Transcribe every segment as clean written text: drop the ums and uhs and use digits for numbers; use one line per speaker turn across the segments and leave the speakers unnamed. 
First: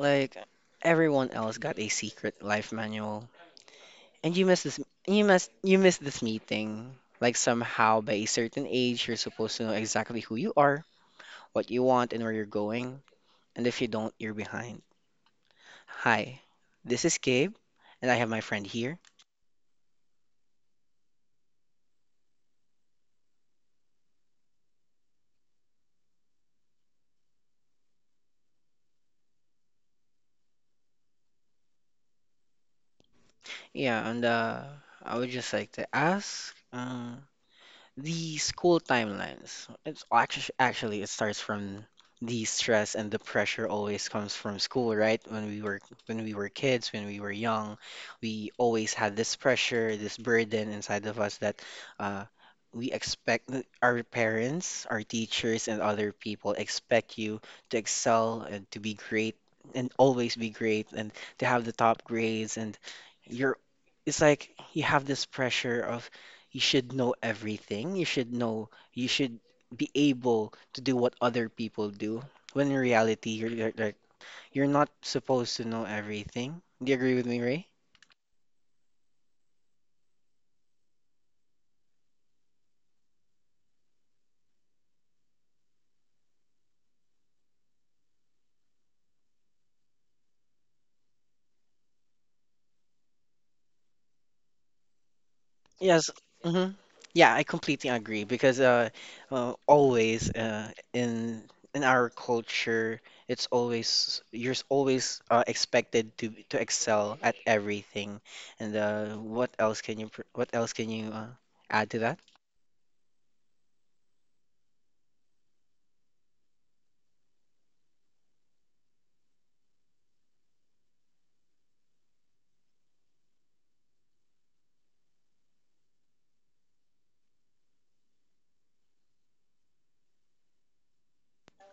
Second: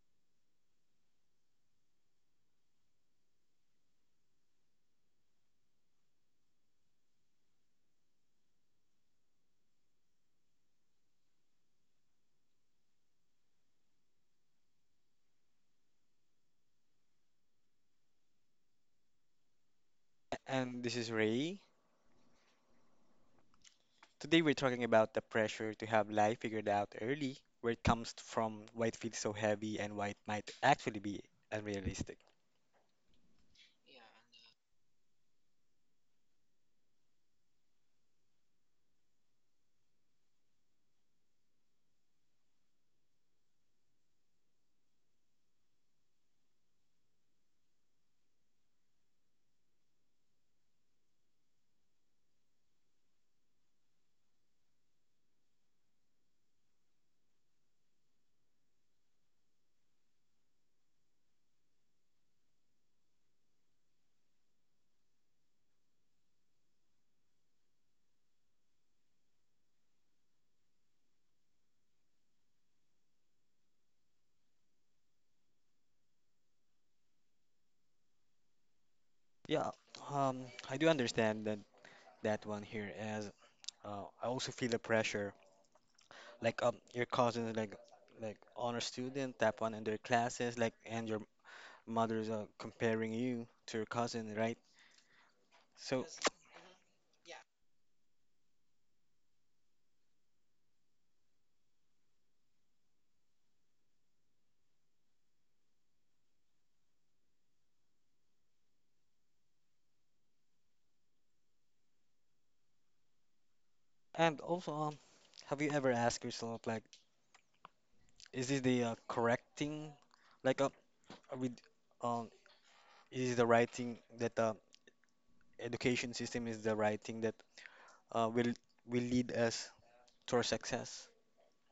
like everyone else got a secret life manual and you missed this meeting? Like somehow by a certain age you're supposed to know exactly who you are, what you want and where you're going, and if you don't, you're behind. Hi, this is Gabe and I have my friend here.
And this is Ray. Today we're talking about the pressure to have life figured out early, where it comes from, why it feels so heavy, and why it might actually be unrealistic.
Yeah, and I would just like to ask. The school timelines. Actually, it starts from the stress and the pressure always comes from school, right? When we were kids, when we were young, we always had this pressure, this burden inside of us that uh, we expect our parents, our teachers, and other people expect you to excel and to be great and always be great and to have the top grades and you're it's like you have this pressure of you should know everything. You should know, you should be able to do what other people do. When in reality, you're like, you're not supposed to know everything. Do you agree with me, Ray?
Yeah, um, I do understand that one here, as I also feel the pressure. Like your cousins, like honor student, tap one in their classes, like and your mother's comparing you to your cousin, right? So
Yes. Hmm. Yeah, I completely agree because always in our culture, it's always you're s- always expected to excel at everything. And what else can you add to that?
and also have you ever asked yourself like, is this the correct thing? Like with um is the right thing that the education system is the right thing that uh, will will lead us to our success.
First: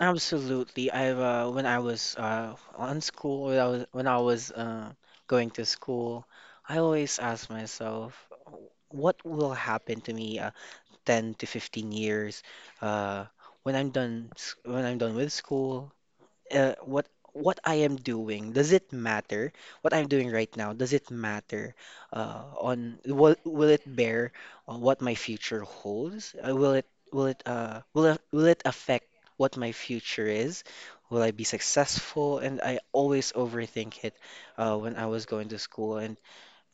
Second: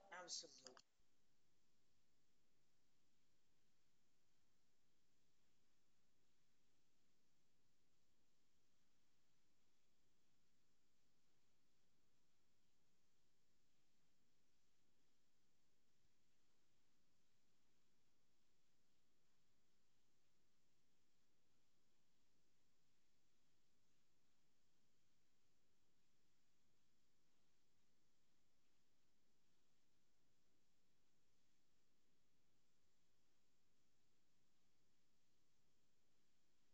Absolutely. I've when I was on school, when I was going to school, I always ask myself, what will happen to me 10 to 15 years uh, when I'm done with school? uh, what what I am doing, does it matter? What I'm doing right now, does it matter on will it bear on what my future holds? Will it affect what my future is? Will I be successful? And I always overthink it when I was going to school. And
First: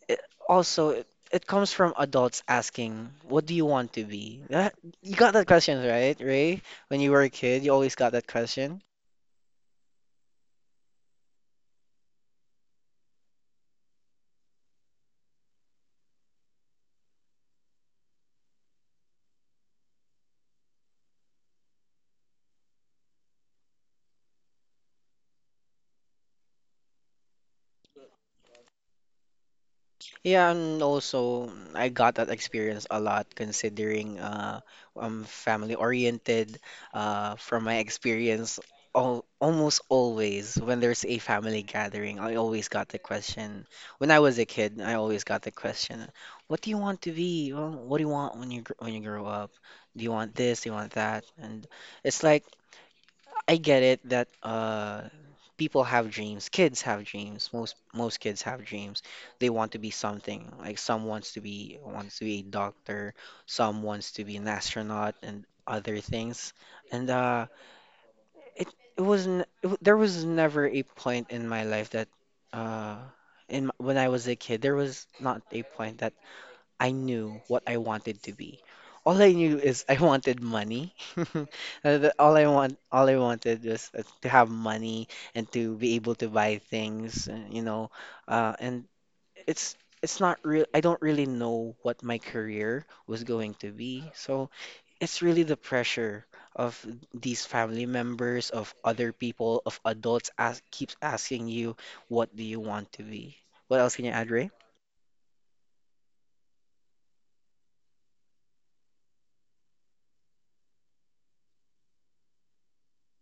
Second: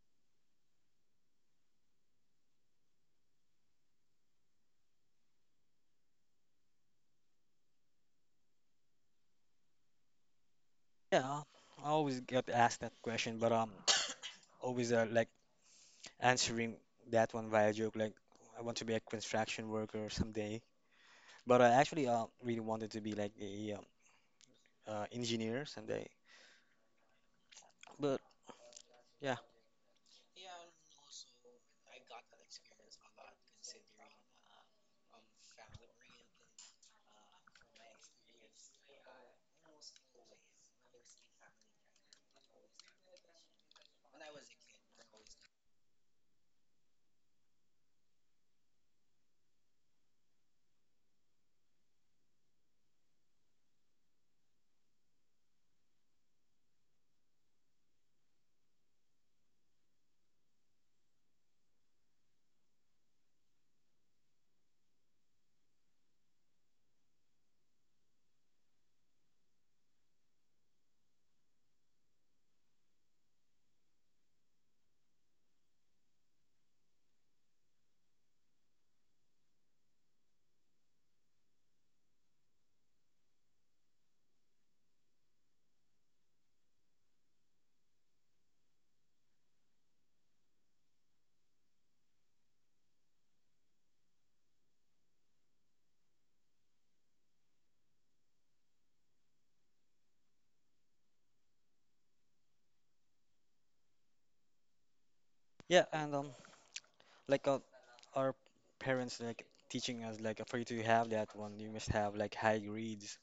it, also, it, it comes from adults asking, "What do you want to be?" You got that question, right, Ray? When you were a kid, you always got that question.
Yeah, I always get asked that question, but always like answering that one via joke, like I want to be a construction worker someday. But I actually really wanted to be like a engineer someday. But yeah,
Yeah, and also mm, I got that experience a lot considering I'm family oriented. From my experience, almost always when there's a family gathering, I always got the question. When I was a kid, I always got the question, "What do you want to be? Well, what do you want when you when you grow up? Do you want this? Do you want that?" And it's like I get it that people have dreams, kids have dreams. Most kids have dreams. They want to be something. Like some wants to be a doctor, some wants to be an astronaut and other things. And it it wasn't it, w- there was never a point in my life that uh when I was a kid there was not a point that I knew what I wanted to be. All I knew is I wanted money. All I wanted was to have money and to be able to buy things, you know. And it's it's not real. I don't really know what my career was going to be. So it's really the pressure of these family members, of other people, of keeps asking you, what do you want to be? What else can you add, Ray?
yeah, and like our parents like teaching us like for you to have that one, you must have like high grades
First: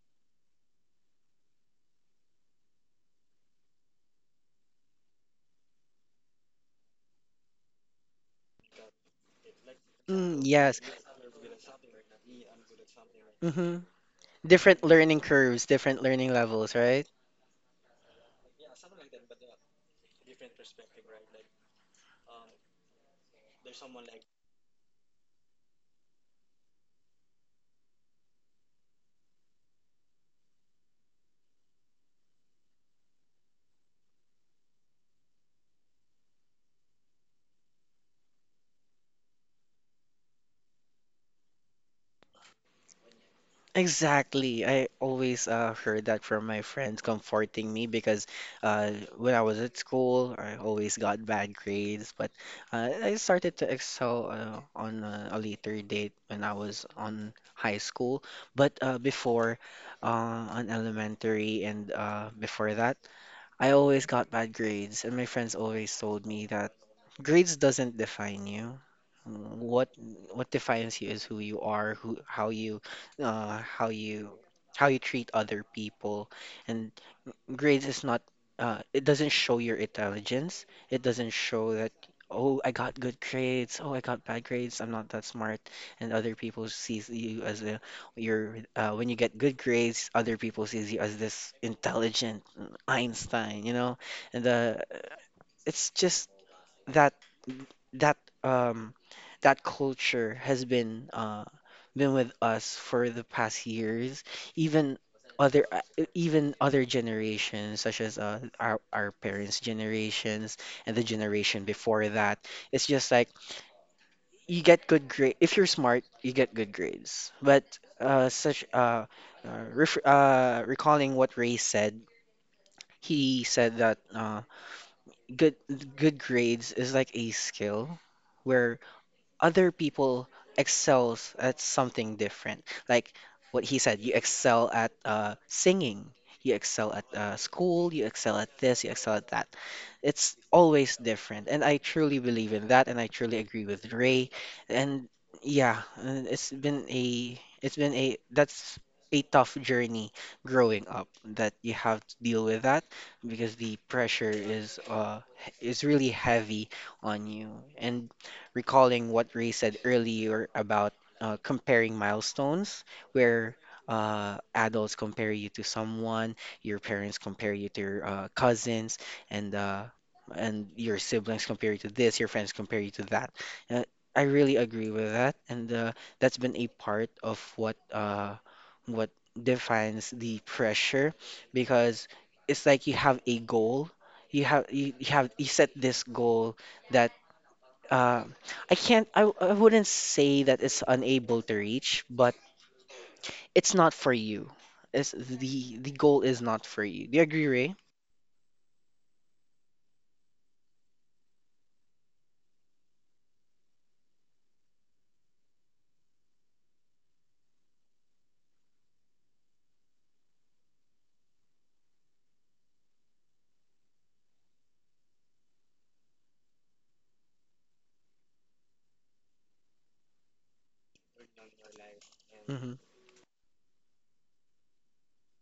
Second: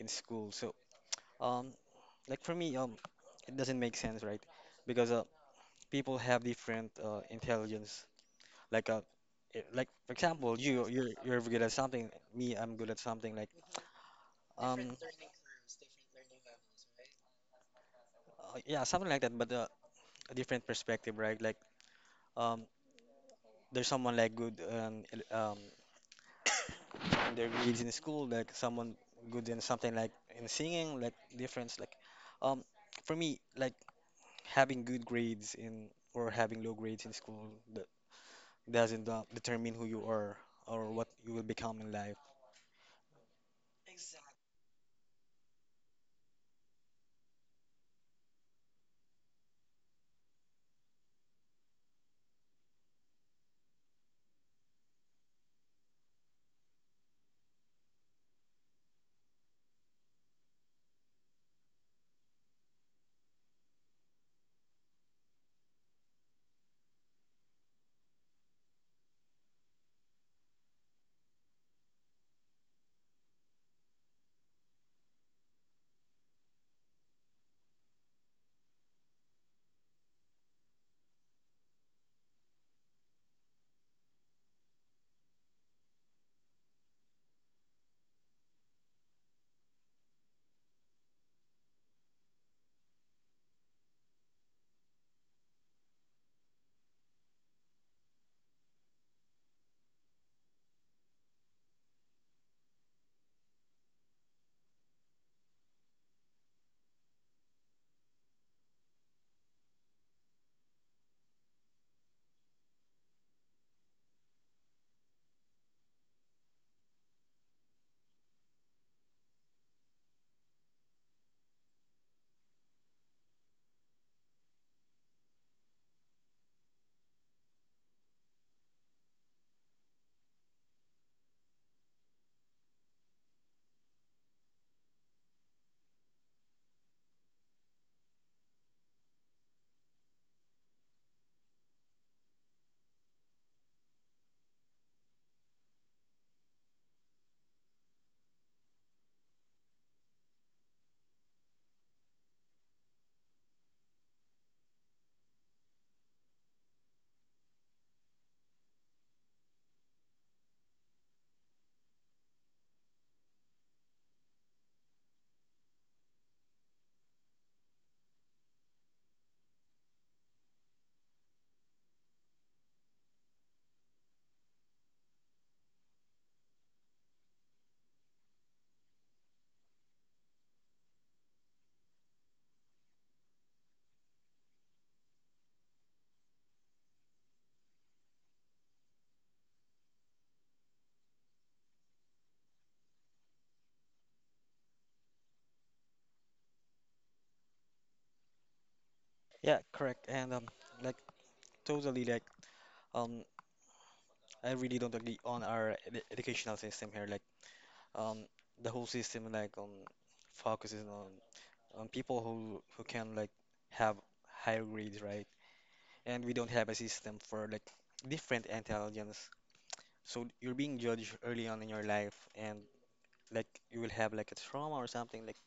in school. So Um, like for me, it doesn't make sense, right? Because people have different intelligence. Like like for
Mm,
example,
yes.
you're good at something. Me, I'm good at something. Like
Different
um,
learning curves, different learning levels, right?
yeah, something like that. But a different perspective, right? Like um, there's someone like good in their grades in school. Like someone good in something like in singing. Like difference. Like um, for me, like having good grades in or having low grades in school. Doesn't determine who you are or what you will become in life.
Exactly. I always heard that from my friends comforting me because when I was at school, I always got bad grades. But I started to excel on a later date when I was on high school. But before, on elementary and before that, I always got bad grades, and my friends always told me that grades doesn't define you. What what defines you is who you are, who how you uh, how you how you treat other people, and grades is not it doesn't show your intelligence. It doesn't show that, oh, I got good grades, oh, I got bad grades, I'm not that smart. And other people sees you as a your when you get good grades, other people sees you as this intelligent Einstein, you know? And it's just that that um that culture has been with us for the past years. Even even other generations such as our parents' generations and the generation before that. It's just like you get good grade if you're smart, you get good grades. But such ref recalling what Ray said, he said that good good grades is like a skill. Where other people excels at something different. Like what he said, you excel at singing, you excel at school, you excel at this, you excel at that. It's always different, and I truly believe in that, and I truly agree with Ray. And yeah, it's been a that's a tough journey growing up that you have to deal with that because the pressure is really heavy on you and recalling what Ray said earlier about comparing milestones, where adults compare you to someone, your parents compare you to your cousins, and your siblings compare you to this, your friends compare you to that. Uh, I really agree with that, and that's been a part of what defines the pressure, because it's like you have a goal, you have you set this goal that um, I can't, I wouldn't say that it's unable to reach, but it's not for you. It's the goal is not for you. Do you agree, Ray?
Yeah, correct. And like totally like um, I really don't agree on our ed educational system here. Like um, the whole system like focuses on people who can like have higher grades, right? And we don't have a system for like different intelligence. So you're being judged early on in your life, and
Hmm.
like you will have like a trauma or something like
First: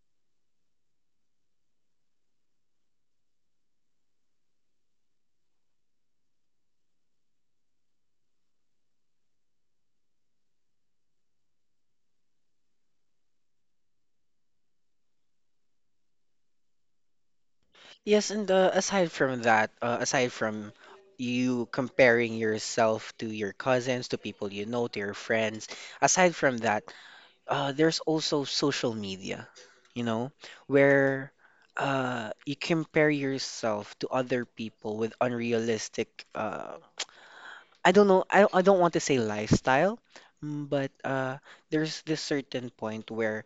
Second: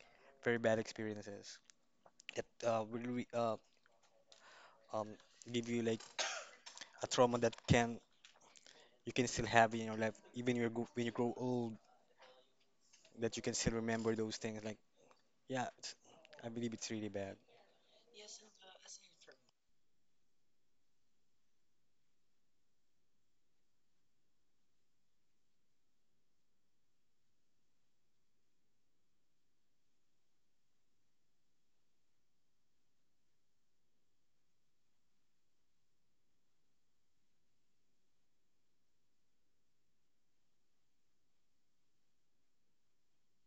very bad experiences that will re um, give you like a trauma that can you can still have in your life, even when you grow old, that you can still remember those things. Like, yeah, it's, I believe it's really bad.
Yes, and aside from that, aside from you comparing yourself to your cousins, to people you know, to your friends, aside from that, there's also social media, you know, where you compare yourself to other people with unrealistic I don't know. I don't want to say lifestyle, mm, but there's this certain point where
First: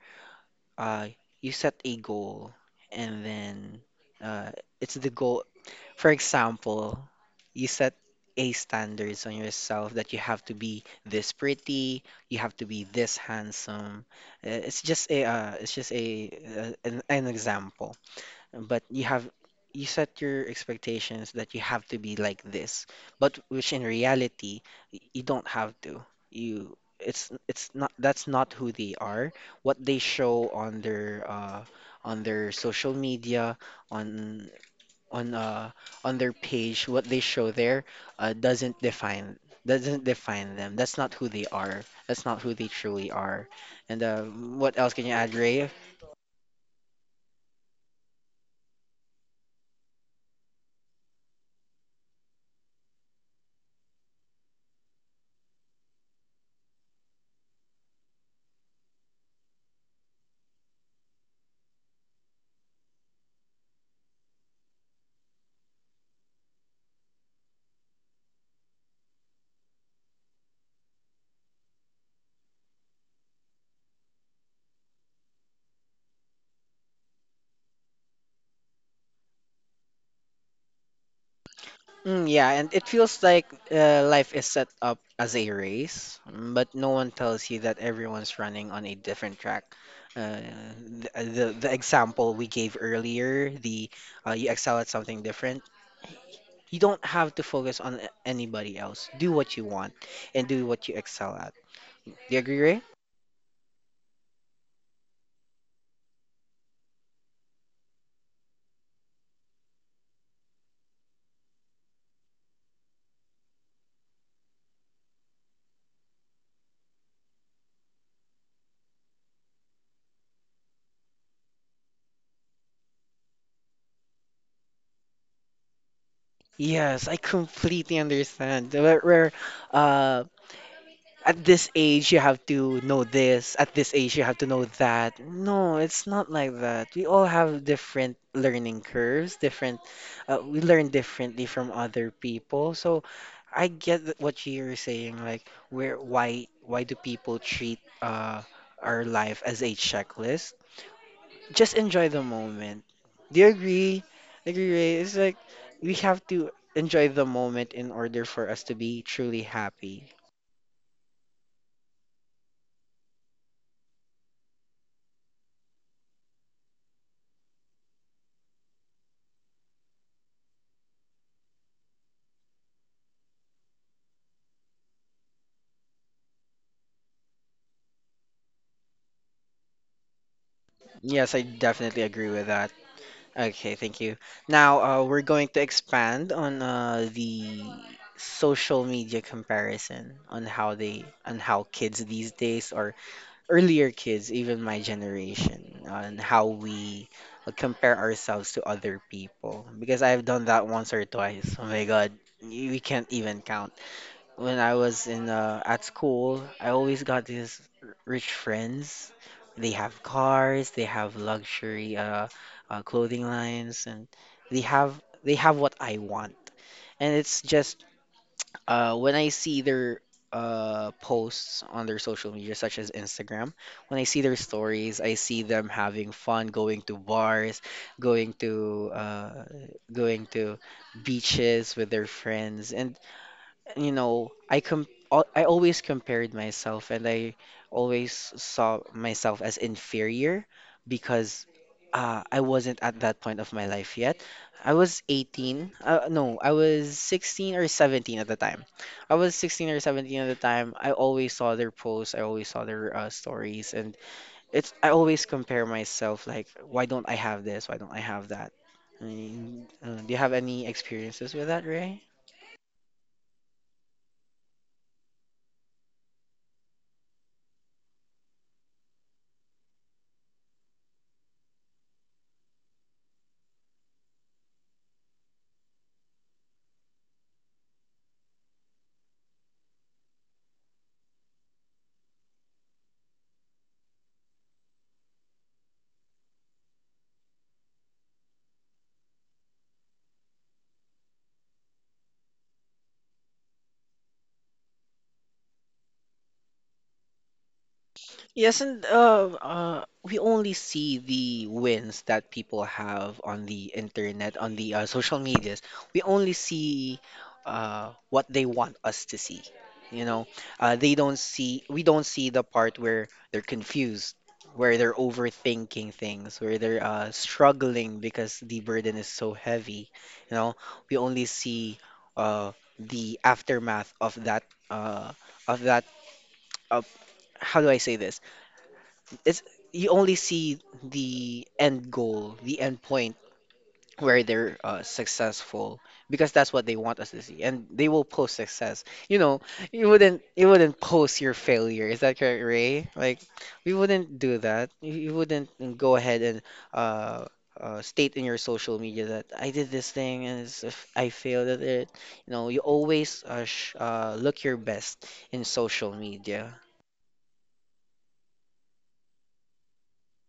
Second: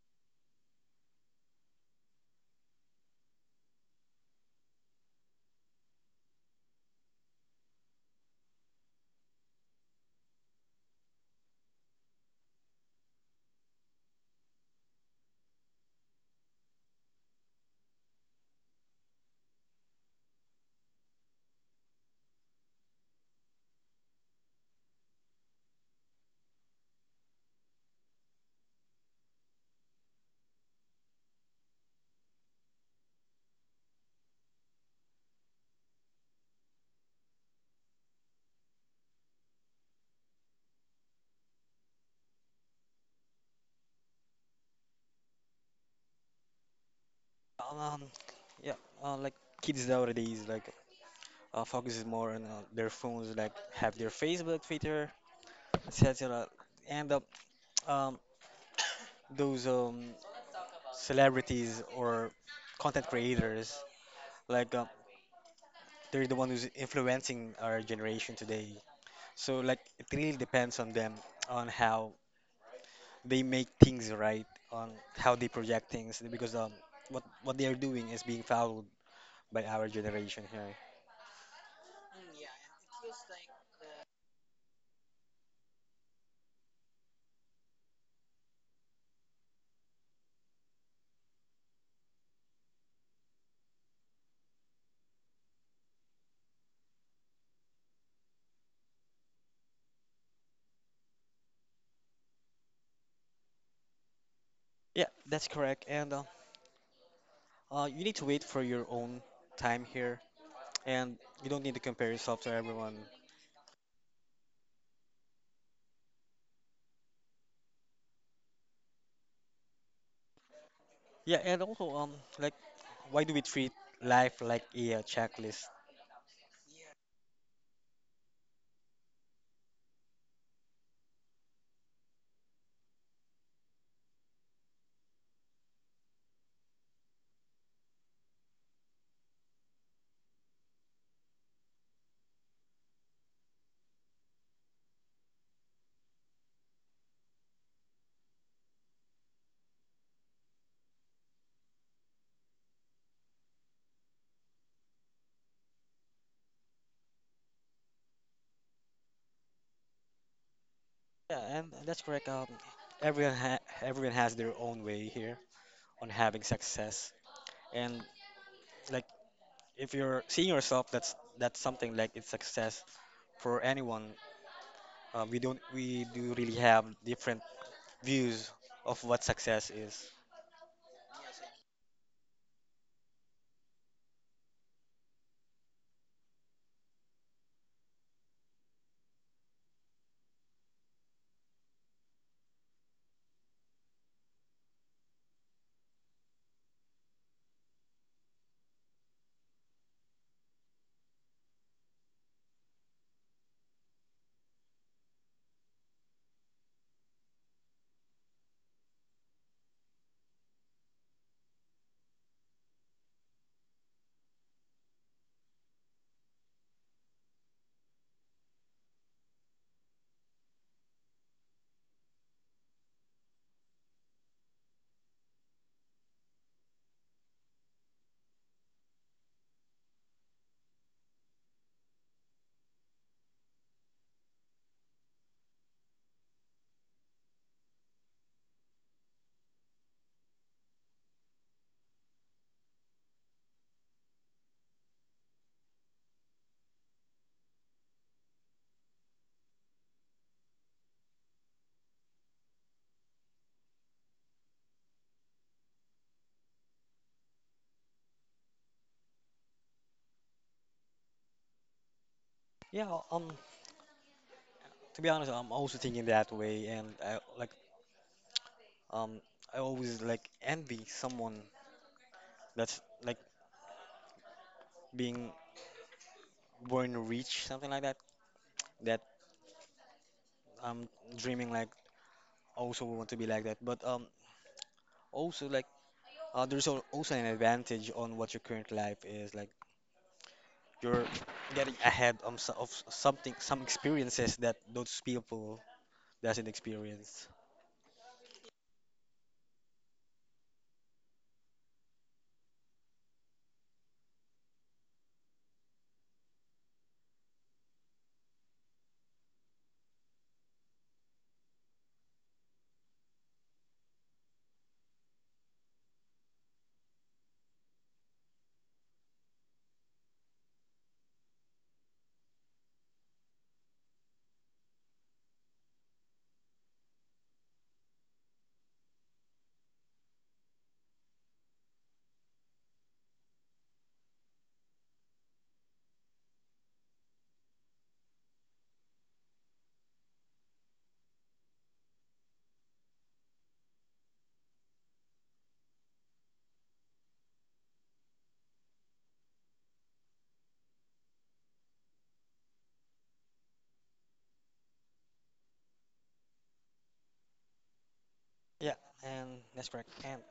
uh, you set a goal and then uh, it's the goal. For example, you set a standards on yourself that you have to be this pretty, you have to be this handsome. It's just an example but you set your expectations that you have to be like this, but which in reality you don't have to. You it's not That's not who they are. What they show on their social media, on on uh on their page, what they show there uh doesn't define doesn't define them. That's not who they are. That's not who they truly are. And what else can you add, Ray?
Um, um, yeah, like kids nowadays, like focuses more on their phones, like have their Facebook, Twitter, etc. And um, those celebrities or content creators, like they're the one who's influencing our generation today. So like it really depends on them on how they make things right, on how they project things because what they are doing is being followed by our generation here.
Mm, yeah, and it feels like life is set up as a race, mm, but no one tells you that everyone's running on a different track. Uh, the example we gave earlier, the you excel at something different. You don't have to focus on anybody else. Do what you want and do what you excel at. Do you agree, Ray?
Yeah, that's correct. And you need to wait for your own time here and you don't need to compare yourself to everyone. Yeah, and also like why do we treat life like a checklist?
Yes, I completely understand. Where uh, at this age you have to know this, at this age you have to know that. No, it's not like that. We all have different learning curves, different we learn differently from other people. So I get what you're saying, like where why do people treat our life as a checklist? Just enjoy the moment. Do you agree? Agree, Ray? It's like we have to enjoy the moment in order for us to be truly happy.
Yeah, and that's correct. Everyone has their own way here on having success and like if you're seeing yourself that's something like it's success for anyone we don't we do really have different views of what success is
Yes, I definitely agree with that. Okay, thank you. Now, we're going to expand on the social media comparison on how they on how kids these days or earlier kids, even my generation, on how we compare ourselves to other people. Because I've done that once or twice. Oh my God, we can't even count when I was in at school, I always got these rich friends. They have cars, they have luxury clothing lines, and they have what I want. And it's just when I see their posts on their social media, such as Instagram, when I see their stories, I see them having fun, going to bars, going to going to beaches with their friends, and you know, I always compared myself and I always saw myself as inferior because I wasn't at that point of my life yet. I was 18. No, I was 16 or 17 at the time. I was 16 or 17 at the time. I always saw their posts. I always saw their stories, and it's I always compare myself like, why don't I have this? Why don't I have that? I mean, do you have any experiences with that, Ray?
yeah to be honest I'm also thinking that way and I like um I always like envy someone that's like being born rich something like that that I'm dreaming like also want to be like that but also like also an advantage on what your current life is like You're getting ahead of, of something, some experiences that those people doesn't experience.
Yes, and we only see the wins that people have on the internet, on the social medias. We only see what they want us to see. You know, they don't see, we don't see the part where they're confused, where they're overthinking things, where they're struggling because the burden is so heavy. You know, we only see uh, the aftermath of that, uh, of that, uh, how do I say this? It's You only see the end goal, the end point where they're successful because that's what they want us to see, and they will post success. You know, you wouldn't post your failure. Is that correct, Ray? Like, we wouldn't do that. You wouldn't go ahead and uh, state in your social media that I did this thing and if I failed at it. You know, you always sh look your best in social media.
Yeah, and that's correct.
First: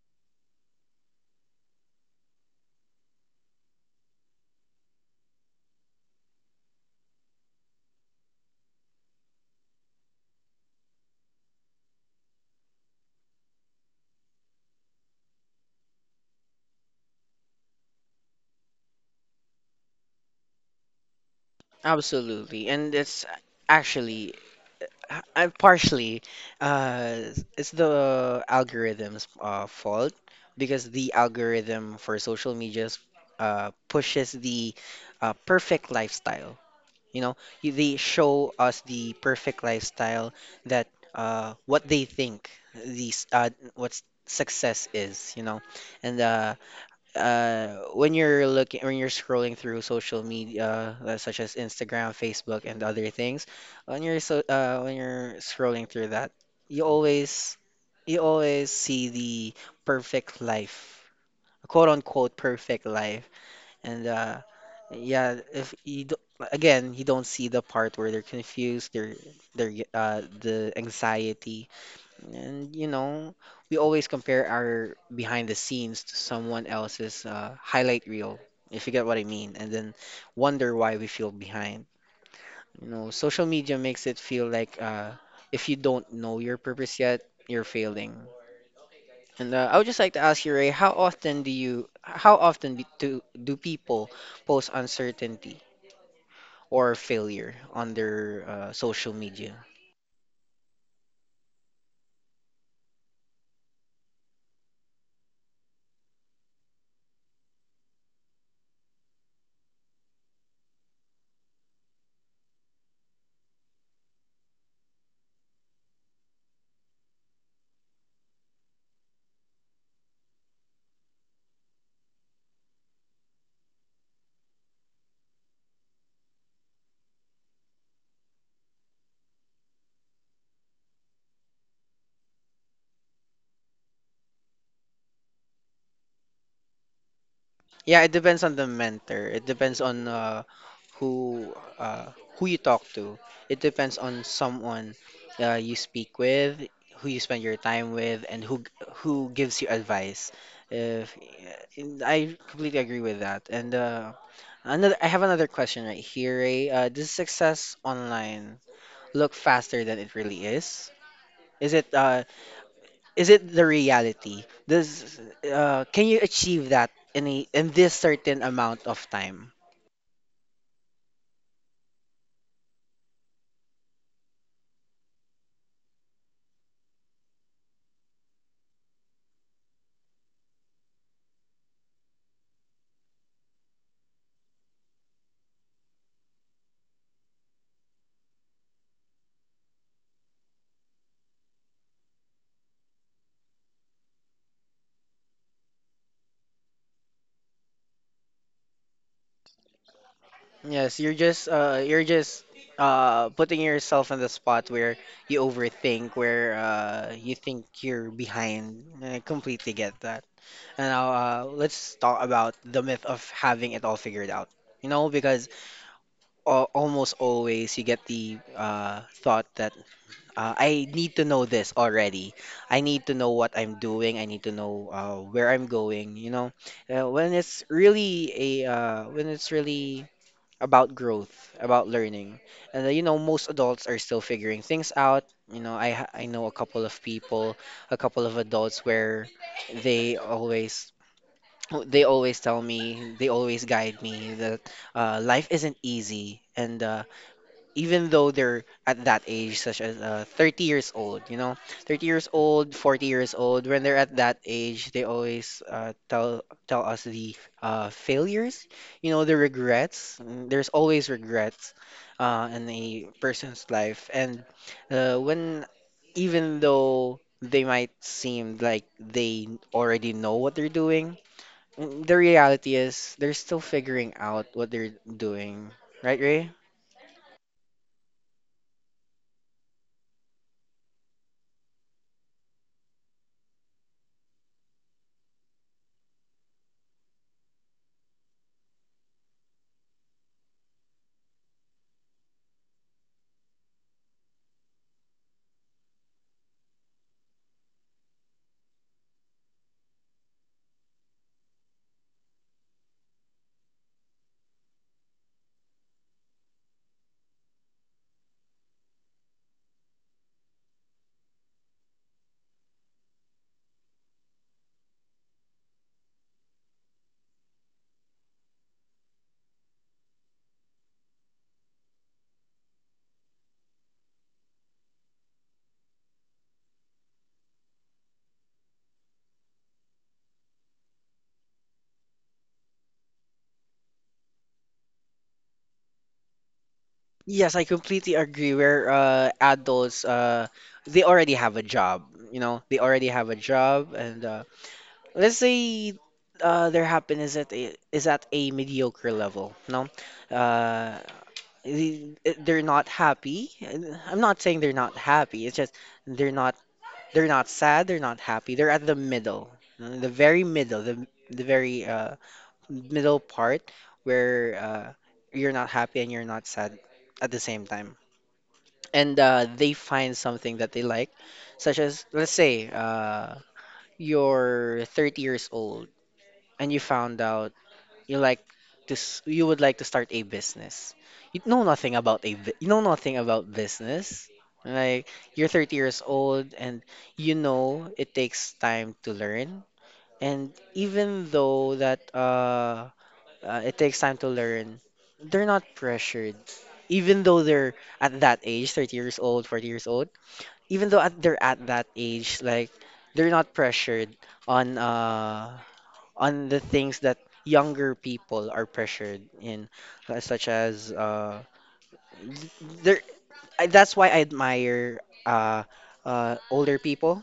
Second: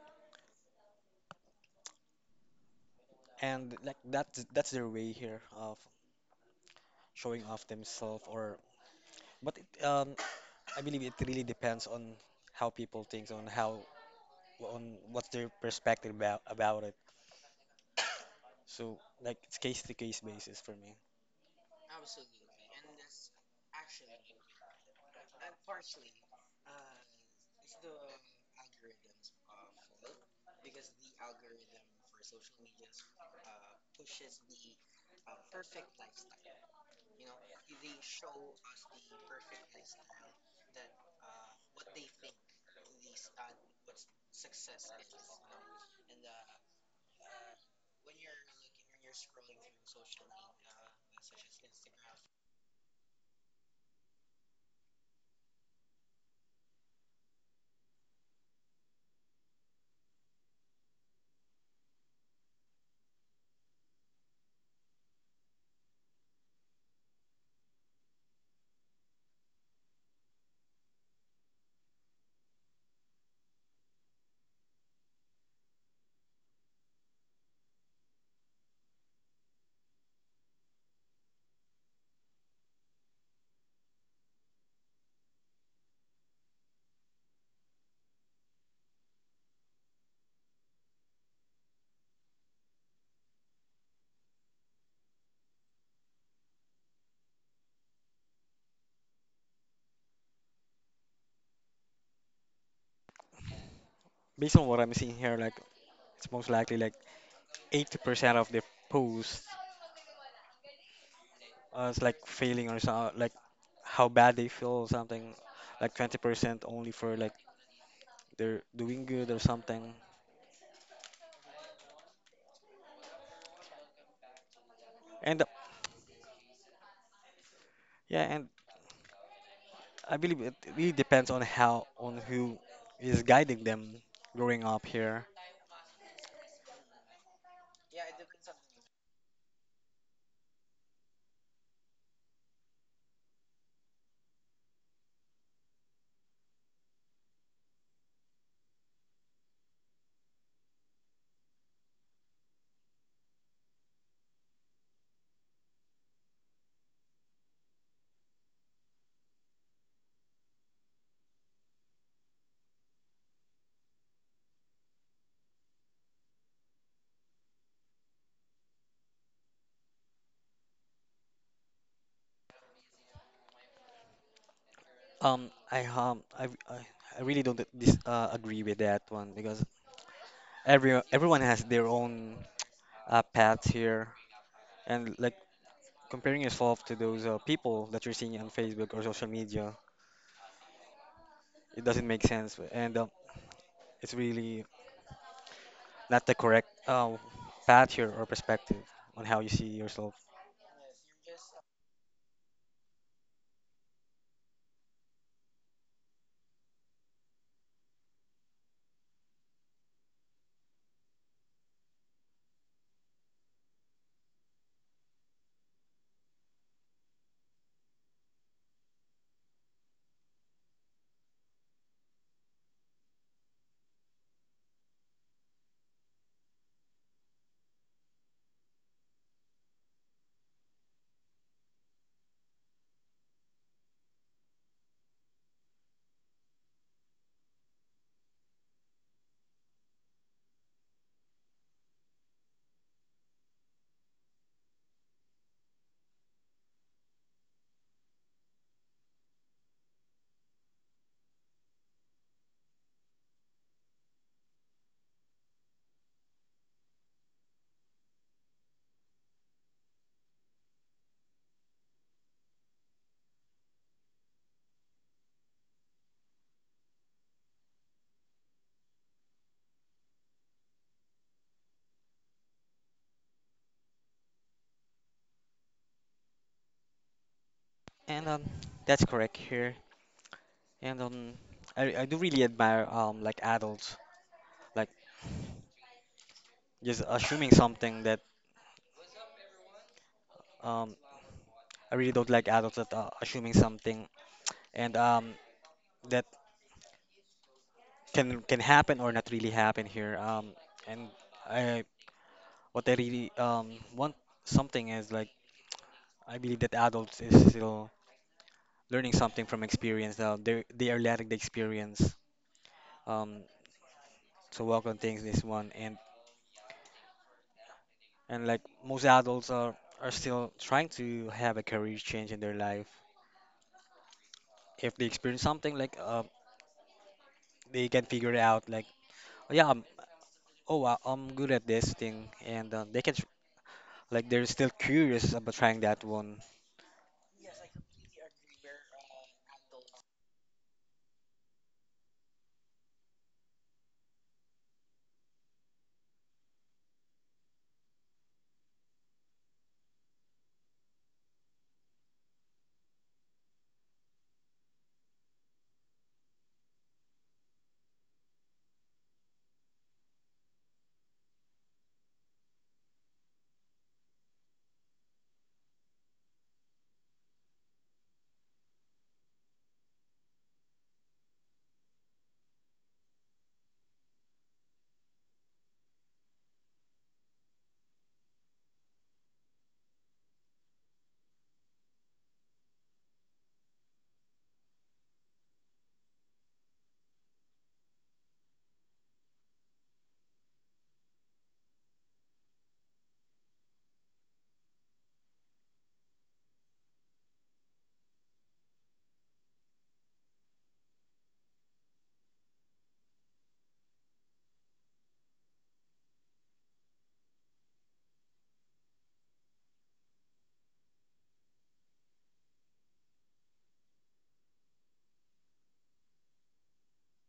And like that's their way here of showing off themselves or but it, I believe it really depends on how people think on how on what's their perspective about it. So like it's case to case basis for me.
Absolutely, and it's actually I- I've partially, uh, it's the algorithm's fault because the algorithm for social medias pushes the perfect lifestyle. You know, they show us the perfect lifestyle that what they think these what success is. You know, and when you're looking when you're scrolling through social media such as Instagram, Facebook, and other things, when you're scrolling through that, you always you always see the perfect life, quote unquote perfect life, and yeah, if you do, again you don't see the part where they're confused, the anxiety and you know, we always compare our behind the scenes to someone else's highlight reel, if you get what I mean, and then wonder why we feel behind. You know, social media makes it feel like if you don't know your purpose yet, you're failing. And I would just like to ask you, Ray, how often do people post uncertainty or failure on their social media?
Based on what I'm seeing here, like it's most likely like 80% of the posts it's like failing or something, like how bad they feel or something, like 20% only for like they're doing good or something. And yeah, and I believe it really depends on how on who is guiding them growing up here.
Yeah, it depends on the mentor. It depends on who who you talk to. It depends on someone you speak with, who you spend your time with, and who gives you advice. If and I completely agree with that. And I have another question right here, Ray. Does success online look faster than it really is? Is it uh, is it the reality? Does can you achieve that in in this certain amount of time?
Um, I um, I, I I really don't dis agree with that one because everyone has their own paths here, and like comparing yourself to those people that you're seeing on Facebook or social media, it doesn't make sense. And it's really not the correct path here or perspective on how you see yourself.
Yes, you're just putting yourself in the spot where you overthink, where you think you're behind. I completely get that. And now let's talk about the myth of having it all figured out. You know, because al almost always you get the thought that I need to know this already. I need to know what I'm doing. I need to know where I'm going. You know, when it's really about growth, about learning, and you know most adults are still figuring things out. You know, I know a couple of people, a couple of adults where they always they always tell me, they always guide me that life isn't easy and even though they're at that age, such as 30 years old, you know, 30 years old, 40 years old, when they're at that age, they always tell us the failures, you know, the regrets. Mm, there's always regrets in a person's life, and when even though they might seem like they already know what they're doing, mm, the reality is they're still figuring out what they're doing, right, Ray?
And that's correct here. And I do really admire like adults, like just assuming something that um, I really don't like adults that assuming something and that can happen or not really happen here. And I what I really want something is like I believe that adults is still learning something from experience. They are letting the experience. Um, to work on things this one and like most adults are still trying to have a career change in their life if they experience something like they can figure it out like "Oh, I'm good at this thing and they can like they're still curious about trying that one
Yes, I completely agree. Where adults, they already have a job. You know, they already have a job, and let's say their happiness is at is at a mediocre level. No, uh, the- they're not happy. I'm not saying they're not happy. It's just they're not they're not sad. They're not happy. They're at the middle, the very middle, the very middle part where you're not happy and you're not sad at the same time and they find something that they like, such as, let's say, you're 30 years old and you found out you like you would like to start a business. You know nothing about business. Like you're 30 years old and you know it takes time to learn. And even though that it takes time to learn, they're not pressured. Even though they're at that age, 30 years old, 40 years old, they're at that age, like they're not pressured on uh on the things that younger people are pressured in, such as th- there I, that's why I admire older people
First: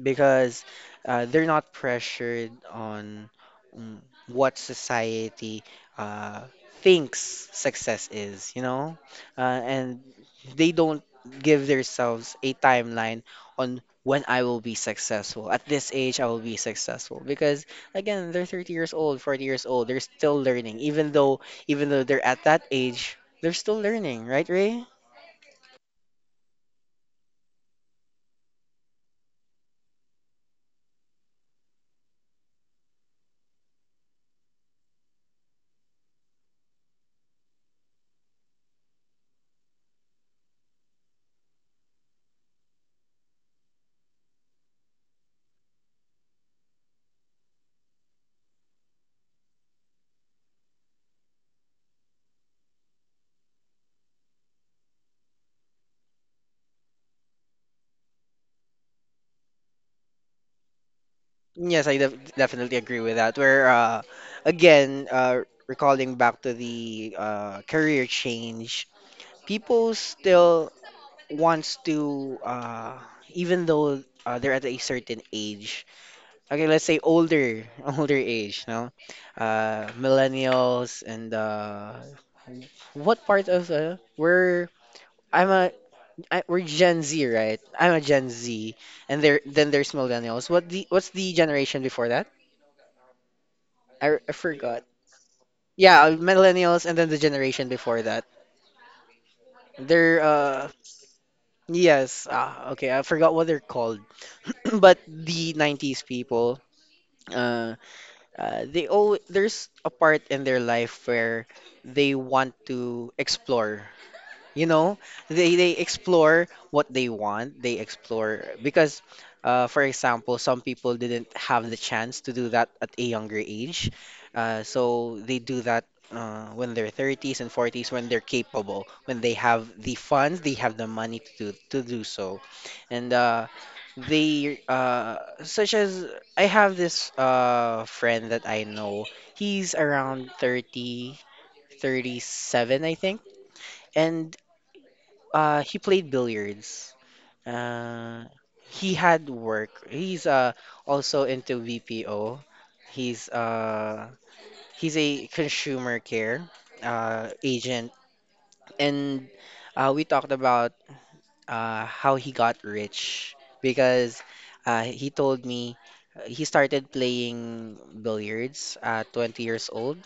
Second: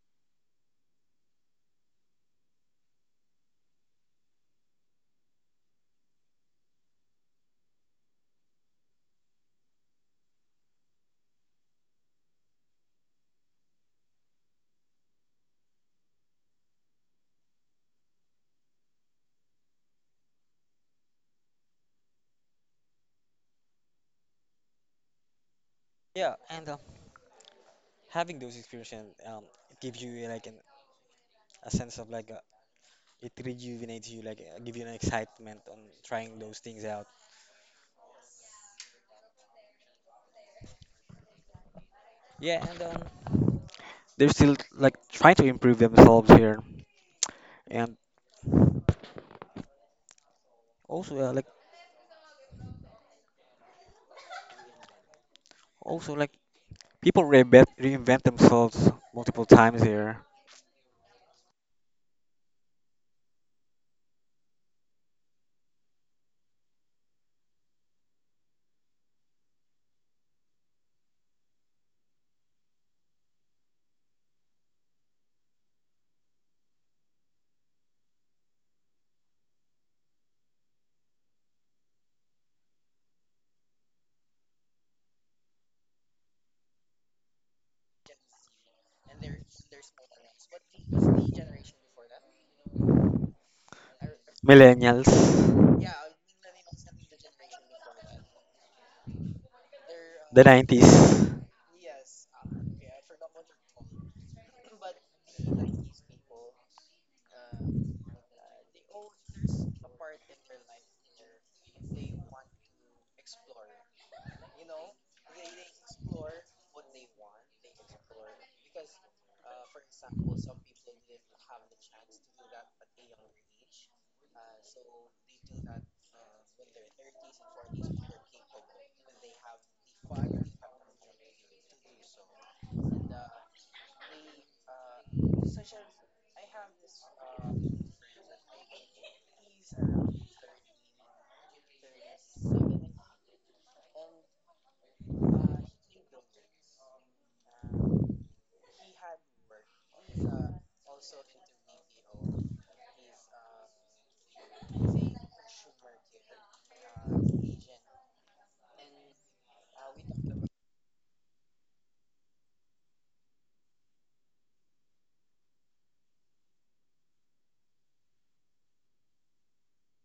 because they're not pressured on mm, what society uh, thinks success is, you know, and they don't give themselves a timeline on when I will be successful. At this age, I will be successful because again, they're 30 years old, 40 years old. They're still learning, even though they're at that age, they're still learning, right, Ray?
yeah and having those experiences it gives you like a sense of like it rejuvenates you like give you an excitement on trying those things out yeah and they're still like trying to improve themselves here and Also, like also like people reinvent themselves multiple times here.
Yes, I definitely agree with that. Where again, uh, recalling back to the career change, people still wants to even though they're at a certain age. Okay, let's say older, older age, no? Millennials and what part of we're I'm a I, we're Gen Z, right? I'm a Gen Z, and there then there's millennials. What's the generation before I forgot.
Millennials,
Yeah, millennials and then the generation before that. They're
the 90s.
yes, ah, okay, I forgot what they're called. But the 90s people, uh, they all there's a part in their life where they want to explore, you know, they explore what they want, they explore because for example some people didn't have the chance to do that at a younger age, so they do that when they're 30s and 40s, when they're capable, when they have the funds, they have the money to do so. And they such as I have this friend that I know, he's around 37, I think, and he played billiards. Uh he had work. He's also into VPO. He's uh he's a consumer care agent, and we talked about how he got rich because he told me he started playing billiards at 20 years old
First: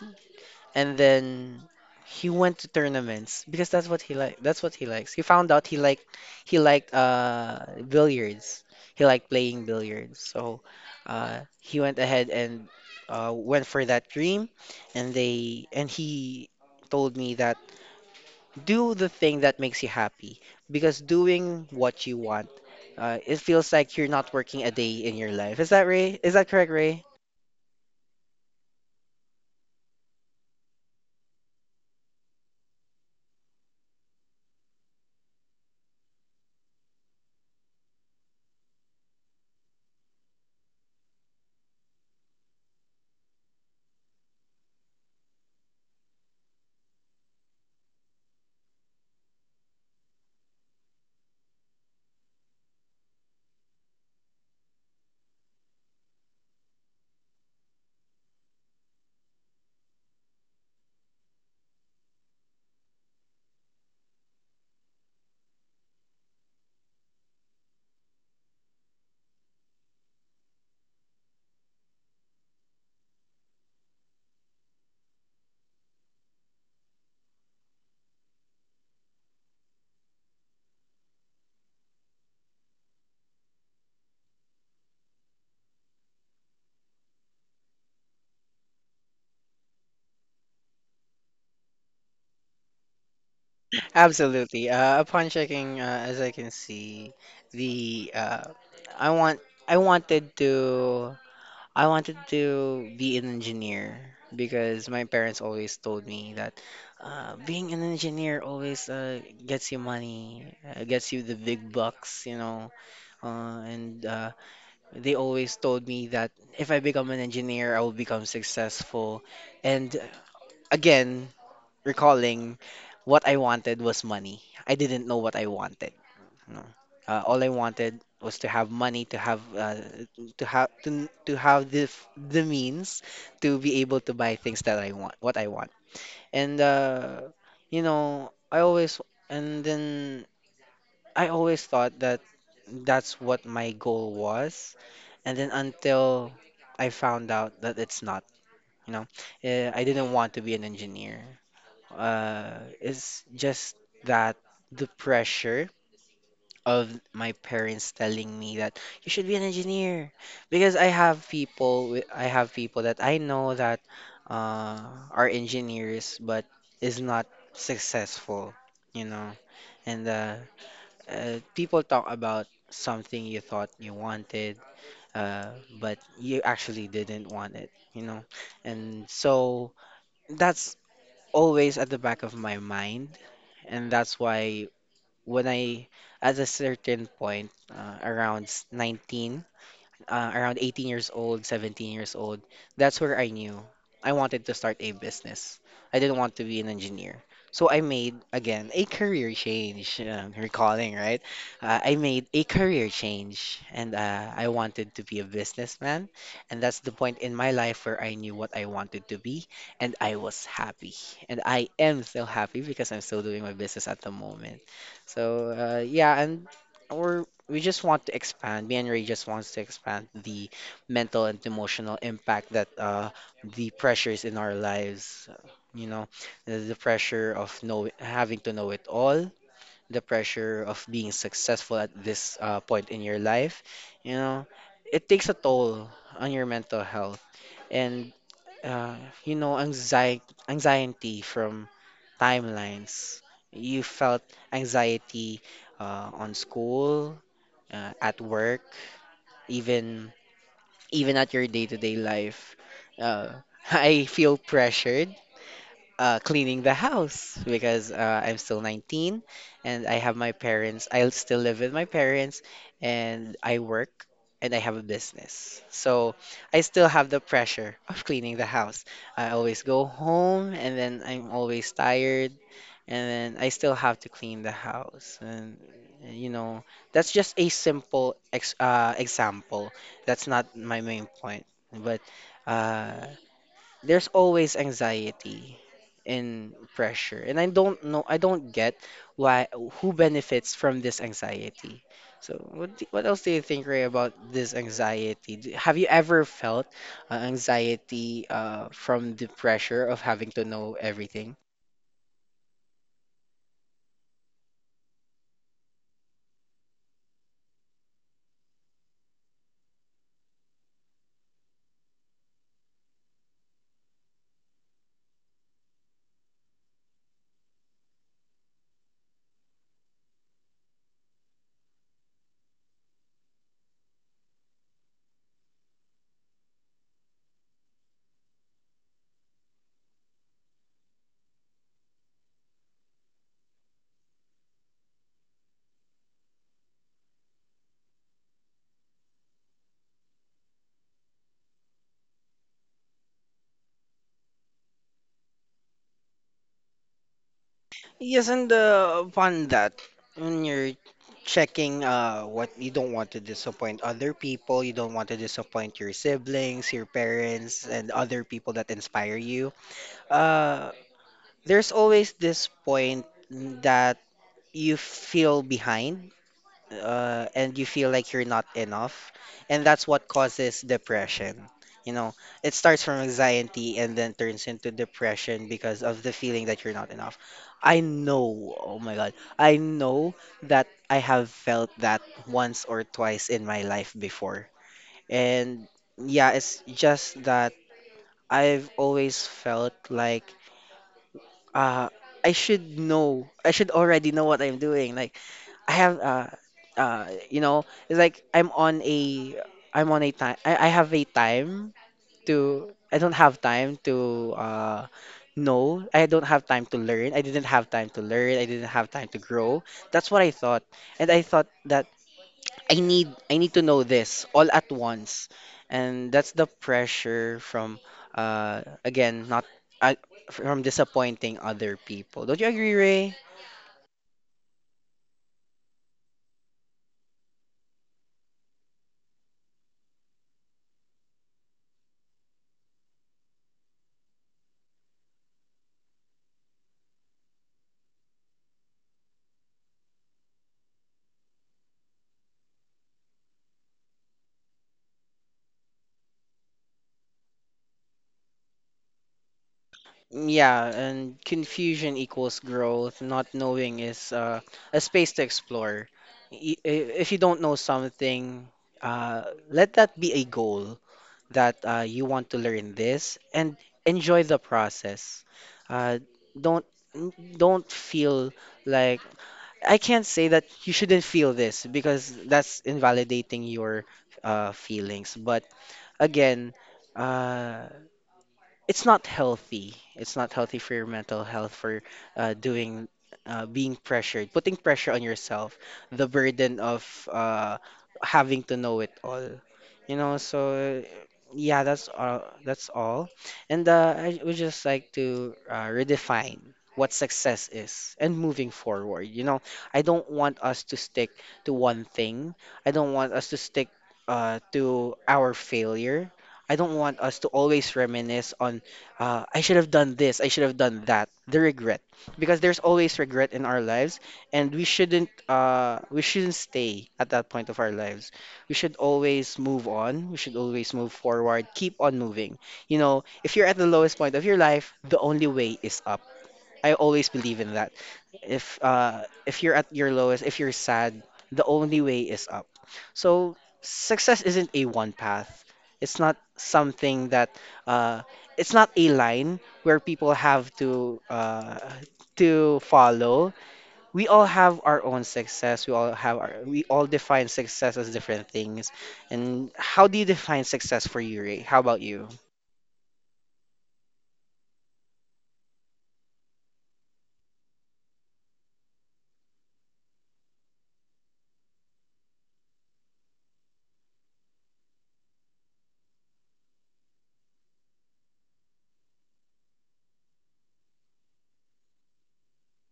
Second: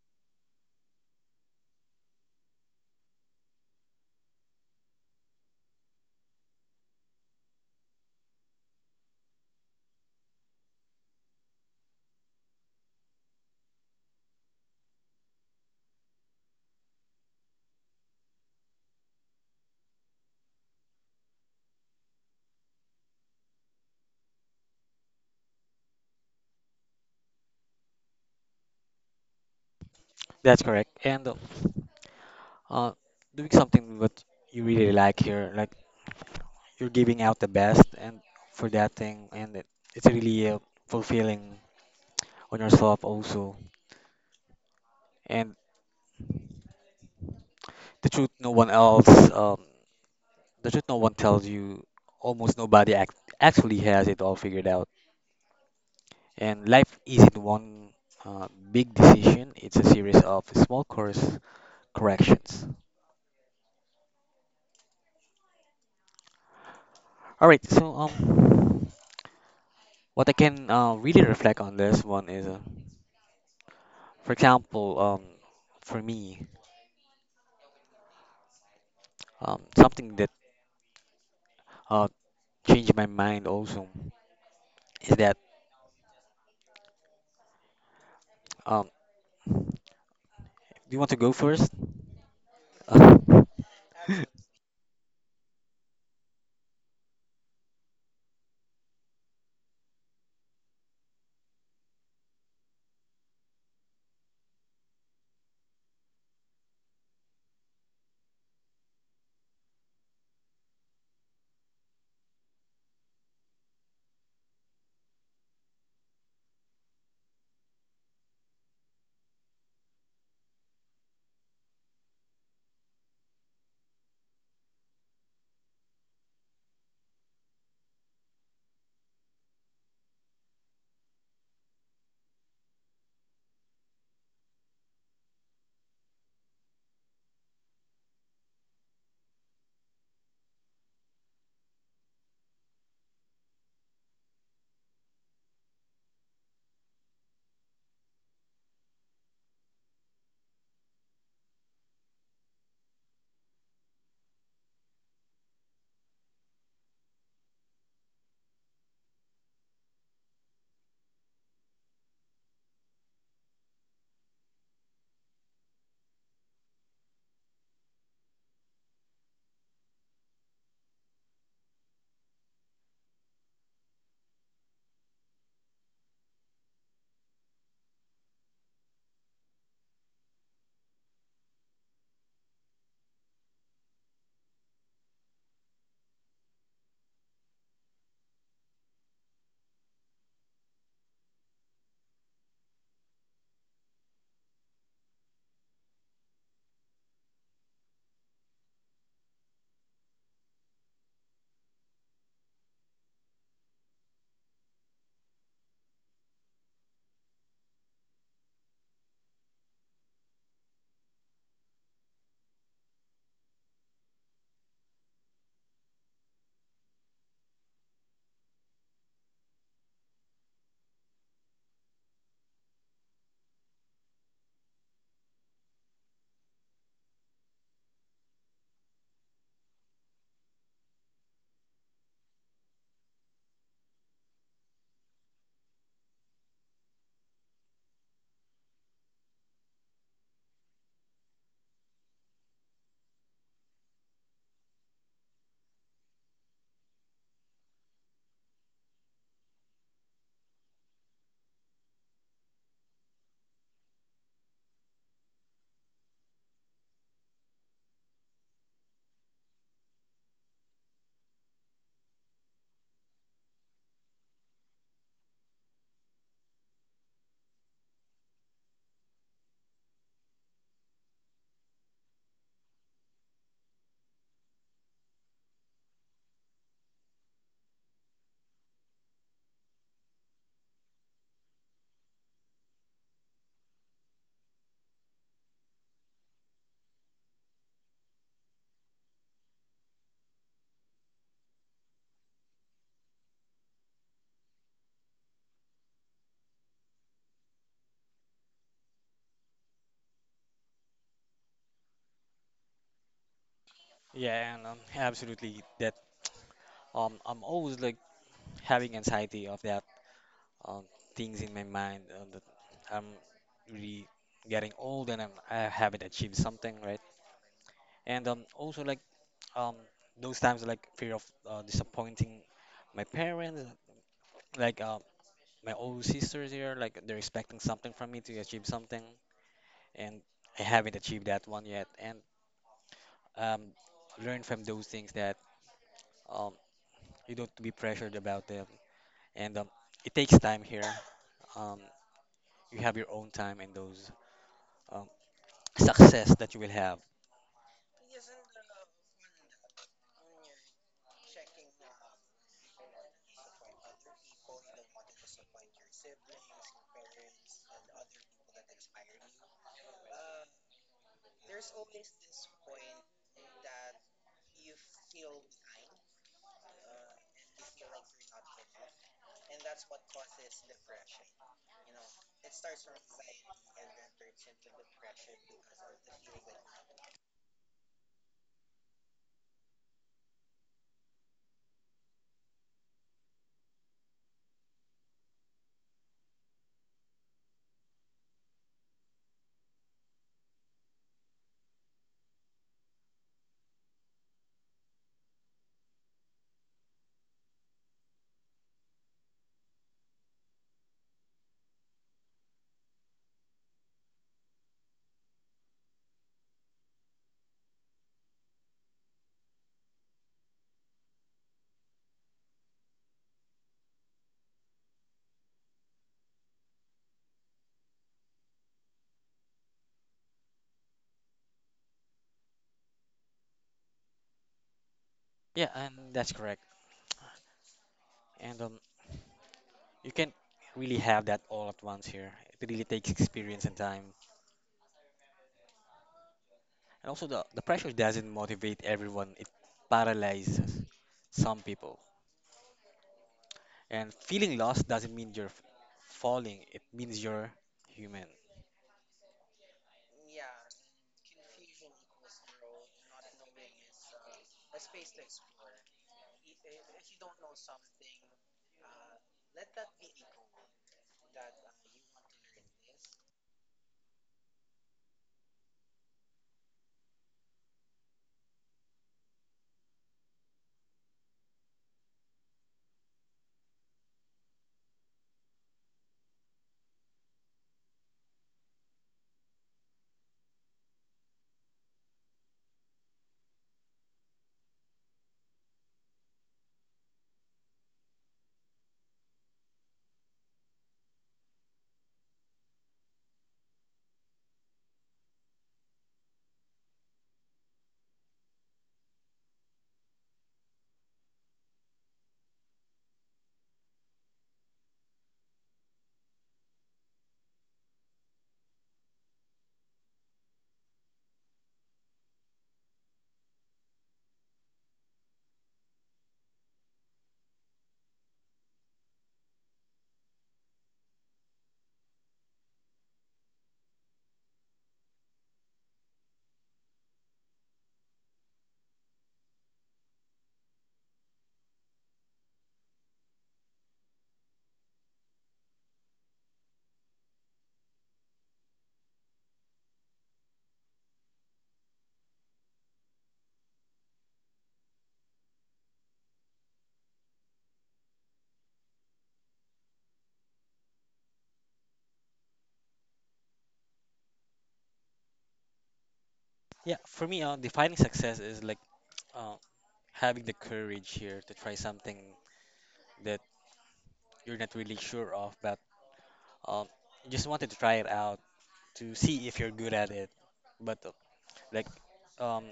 and then he went to tournaments because that's what he likes. He found out he liked billiards. He liked playing billiards. So he went ahead and went for that dream, and they and he told me that do the thing that makes you happy because doing what you want, it feels like you're not working a day in your life. Is that Ray? Is that correct, Ray?
That's correct. And uh, doing something what you really like here, like you're giving out the best and for that thing, and it, it's really fulfilling on yourself also. And the truth no one else, um, the truth no one tells you, almost nobody actually has it all figured out. And life isn't one big decision, it's a series of small course corrections. All right, so what I can really reflect on this one is, for example, for me, something that uh, changed my mind also is that um, do you want to go first?
Absolutely. Upon checking, as I can see, the I want I wanted to be an engineer because my parents always told me that being an engineer always gets you money, gets you the big bucks, you know. And They always told me that if I become an engineer, I will become successful. And again, recalling, what I wanted was money. I didn't know what I wanted. No. All I wanted was to have money, to have to have the means to be able to buy things that I want, what I want. And you know, and then I always thought that that's what my goal was. And then until I found out that it's not, you know, I didn't want to be an engineer. It's just that the pressure of my parents telling me that you should be an engineer because I have people that I know that uh, are engineers but is not successful, you know. And people talk about something you thought you wanted, but you actually didn't want it, you know. And so that's always at the back of my mind and that's why when I, at a certain point, 19, around 18 years old, 17 years old, that's where I knew I wanted to start a business. I didn't want to be an engineer. So I made, again, a career change, recalling, right? I made a career change and I wanted to be a businessman. And that's the point in my life where I knew what I wanted to be and I was happy. And I am still happy because I'm still doing my business at the moment. So yeah, and we we just want to expand. Me and Ray just wants to expand the mental and emotional impact that the pressures in our lives, you know, the pressure of know having to know it all, the pressure of being successful at this point in your life, you know, it takes a toll on your mental health and uh, anxiety, anxiety from timelines. You felt anxiety on school, at work, even even at your day-to-day life. Uh, I feel pressured cleaning the house because I'm still 19 and I have my parents. I still live with my parents and I work and I have a business. So I still have the pressure of cleaning the house. I always go home and then I'm always tired and then I still have to clean the house. You know, that's just a simple ex example. That's not my main point. But uh, there's always anxiety and pressure and I don't know. I don't get why. Who benefits from this anxiety? So what, what else do you think, Ray, about this anxiety? Have you ever felt anxiety from the pressure of having to know everything?
yeah, and absolutely. That I'm always like having anxiety of that um, things in my mind. That I'm really getting old and I haven't achieved something, right? And also like um, those times like fear of disappointing my parents, like my old sisters here, like they're expecting something from me to achieve something, and I haven't achieved that one yet. And um, learn from those things that um, you don't be pressured about them, and it takes time here. Um, you have your own time and those. Um, success that you will have.
Yes, and upon that, when you're checking what, you don't want to disappoint other people, you don't want to disappoint your siblings, your parents and other people that inspire you. uh, there's always this point that you feel behind, and you feel like you're not enough. And that's what causes depression. You know, it starts from anxiety and then turns into depression because of the feeling that you're not enough. I know, oh my God, I know that I have felt that once or twice in my life before. And yeah, it's just that I've always felt like uh I should know. I should already know what I'm doing. Like I have uh you know, it's like I'm on a time. I have a time to, I don't have time to know. I don't have time to learn. I didn't have time to learn. I didn't have time to grow. That's what I thought. And I thought that I need to know this all at once, and that's the pressure from again, not uh, from disappointing other people. Don't you agree, Ray?
Yeah, and that's correct. And you can't really have that all at once here. It really takes experience and time. And also, the pressure doesn't motivate everyone, it paralyzes some people. And feeling lost doesn't mean falling, it means you're human.
Yeah, and confusion equals growth. Not knowing is a space to explore. If you don't know something, let that be a goal that you want to learn this and enjoy the process. Uh, don't, don't feel like, I can't say that you shouldn't feel this because that's invalidating your feelings. But again, uh, it's not healthy. It's not healthy for your mental health, for doing, being pressured, putting pressure on yourself, the burden of uh, having to know it all. You know, so yeah, that's all. That's all. And I would just like to redefine what success is and moving forward. You know, I don't want us to stick to one thing. I don't want us to stick to our failure. I don't want us to always reminisce on, I should have done this, I should have done that, the regret, because there's always regret in our lives, and we shouldn't stay at that point of our lives. We should always move on. We should always move forward. Keep on moving. You know, if you're at the lowest point of your life, the only way is up. I always believe in that. If you're at your lowest, if you're sad, the only way is up. So success isn't a one path. It's not something that uh it's not a line where people have to follow. We all have our own success. We all define success as different things. And how do you define success for you, Ray? How about you?
Yeah, for me, defining success is like uh, having the courage here to try something that you're not really sure of, but um, you just wanted to try it out to see if you're good at it. But Like, um,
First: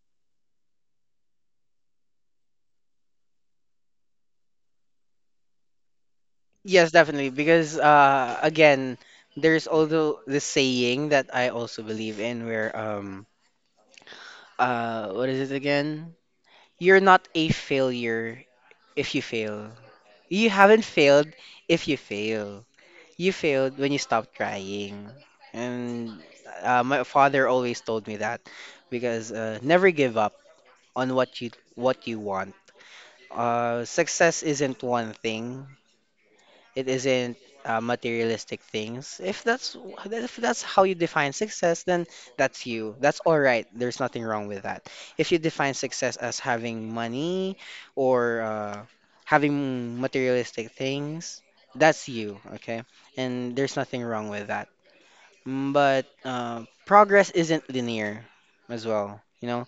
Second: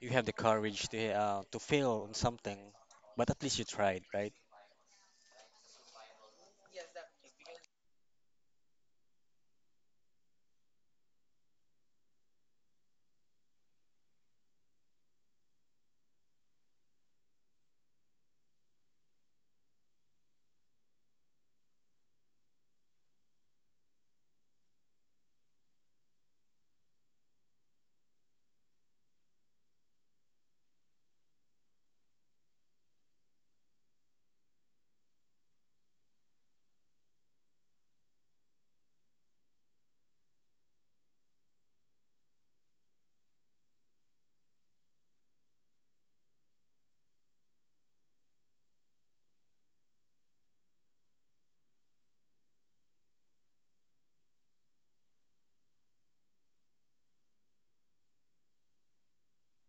you have the courage to fail on something, but at least you tried, right?
Yes, definitely. Because again, there's also this saying that I also believe in where what is it again? You're not a failure if you fail. You haven't failed if you fail. You failed when you stop trying. And my father always told me that because never give up on what you want. Success isn't one thing. It isn't materialistic things. If that's, if that's how you define success, then that's you. That's all right. There's nothing wrong with that. If you define success as having money or having materialistic things, that's you, okay? And there's nothing wrong with that. Mm, but progress isn't linear as well. You know,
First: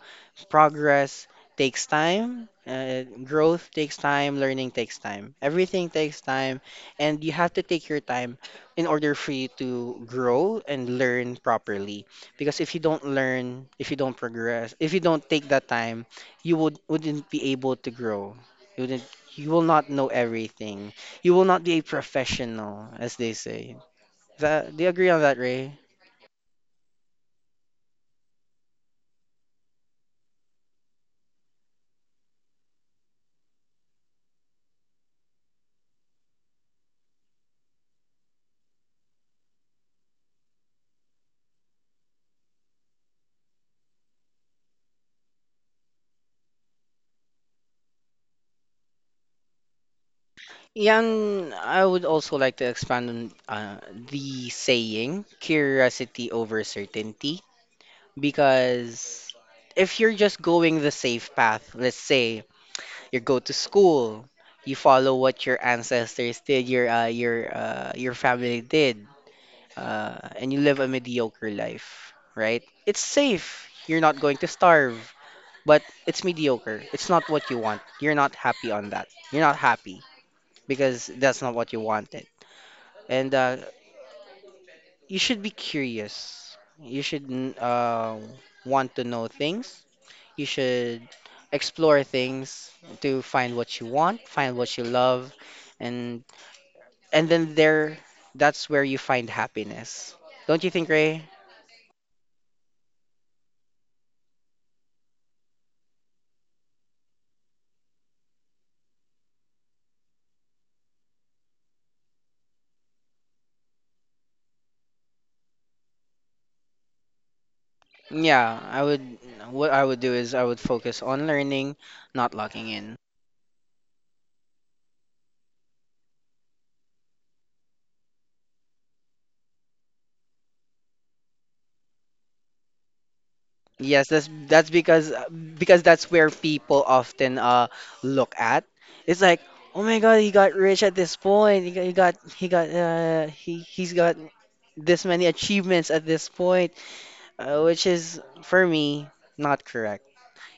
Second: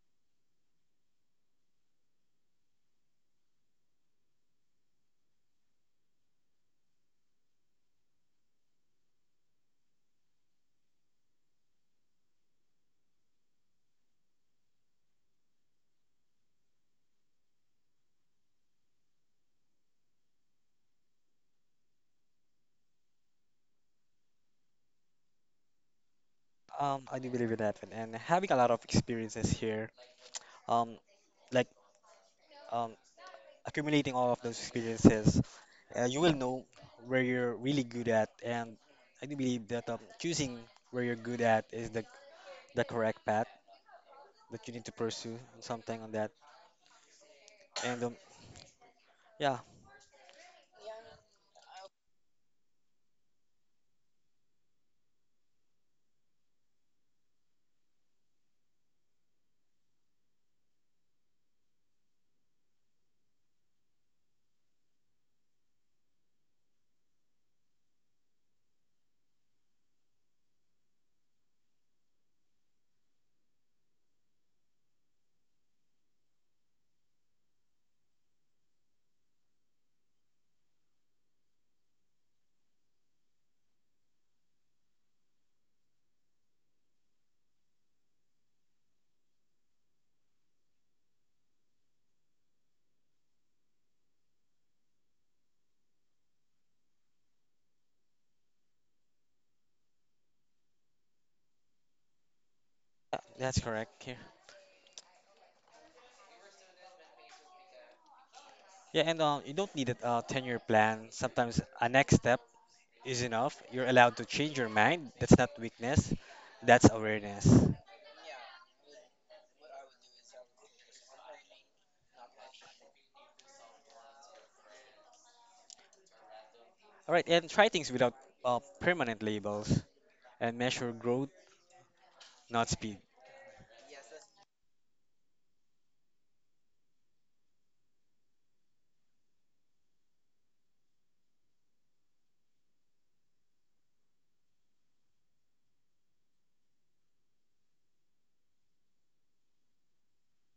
progress takes time, growth takes time, learning takes time. Everything takes time, and you have to take your time in order for you to grow and learn properly. Because if you don't learn, if you don't progress, if you don't take that time, you wouldn't be able to grow. You wouldn't, you will not know everything. You will not be a professional, as they say. Do you agree on that, Ray?
I do believe in that, and having a lot of experiences here, um, like um, accumulating all of those experiences, you will know where you're really good at, and I do believe that choosing where you're good at is the correct path that you need to pursue and something on that, and yeah,
Yan, I would also like to expand on uh, the saying curiosity over certainty, because if you're just going the safe path, let's say you go to school, you follow what your ancestors did, your family did, and you live a mediocre life, right? It's safe. You're not going to starve, but it's mediocre. It's not what you want. You're not happy on that. You're not happy because that's not what you wanted, and you should be curious. You should want to know things. You should explore things to find what you want, find what you love, and and then there, that's where you find happiness. Don't you think, Ray?
that's correct here. Yeah, and you don't need a 10-year plan. Sometimes a next step is enough. You're allowed to change your mind. That's not weakness, that's awareness. All
Yeah, I would. What I would do is I would focus on learning, not locking in.
right, and try things without permanent labels and measure growth, not speed.
Yes, that's because that's where people often look at. It's like, oh my God, he got rich at this point. He got he's got this many achievements at this point, which is for me not correct.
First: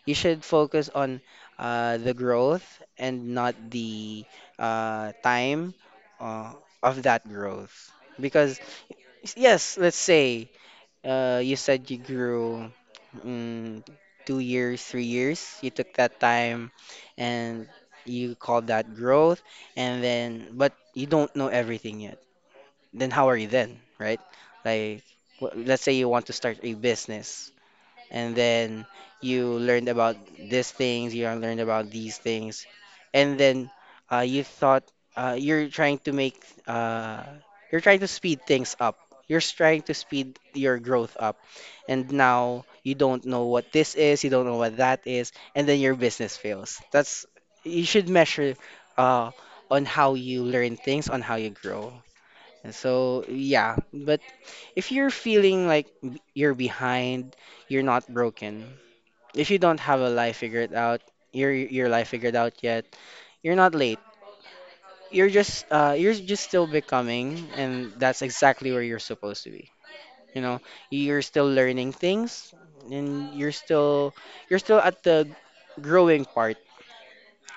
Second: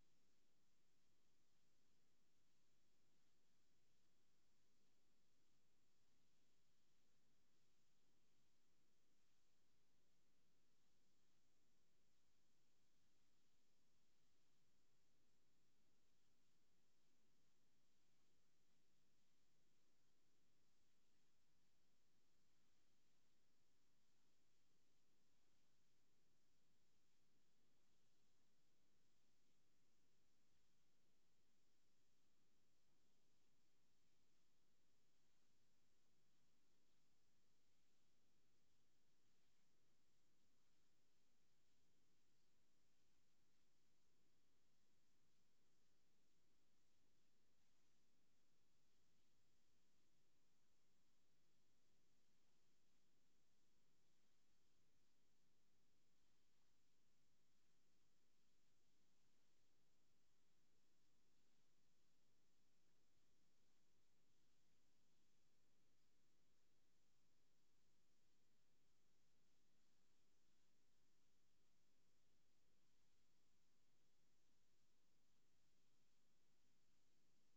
You should focus on the growth and not the time uh, of that growth because, yes, let's say you said you grew mm, 2 years, 3 years. You took that time and you called that growth. And then, but you don't know everything yet. Then how are you then, right? Like, let's say you want to start a business and then you learned about these things, and then you thought you're trying to make, uh, you're trying to speed things up. You're trying to speed your growth up, and now you don't know what this is, you don't know what that is, and then your business fails. That's, you should measure uh, on how you learn things, on how you grow. And so, yeah, but if you're feeling like, you're behind, you're not broken. If you don't have a life figured out, your life figured out yet, you're not late. You're just still becoming, and that's exactly where you're supposed to be. You know, you're still learning things, and you're still at the growing part.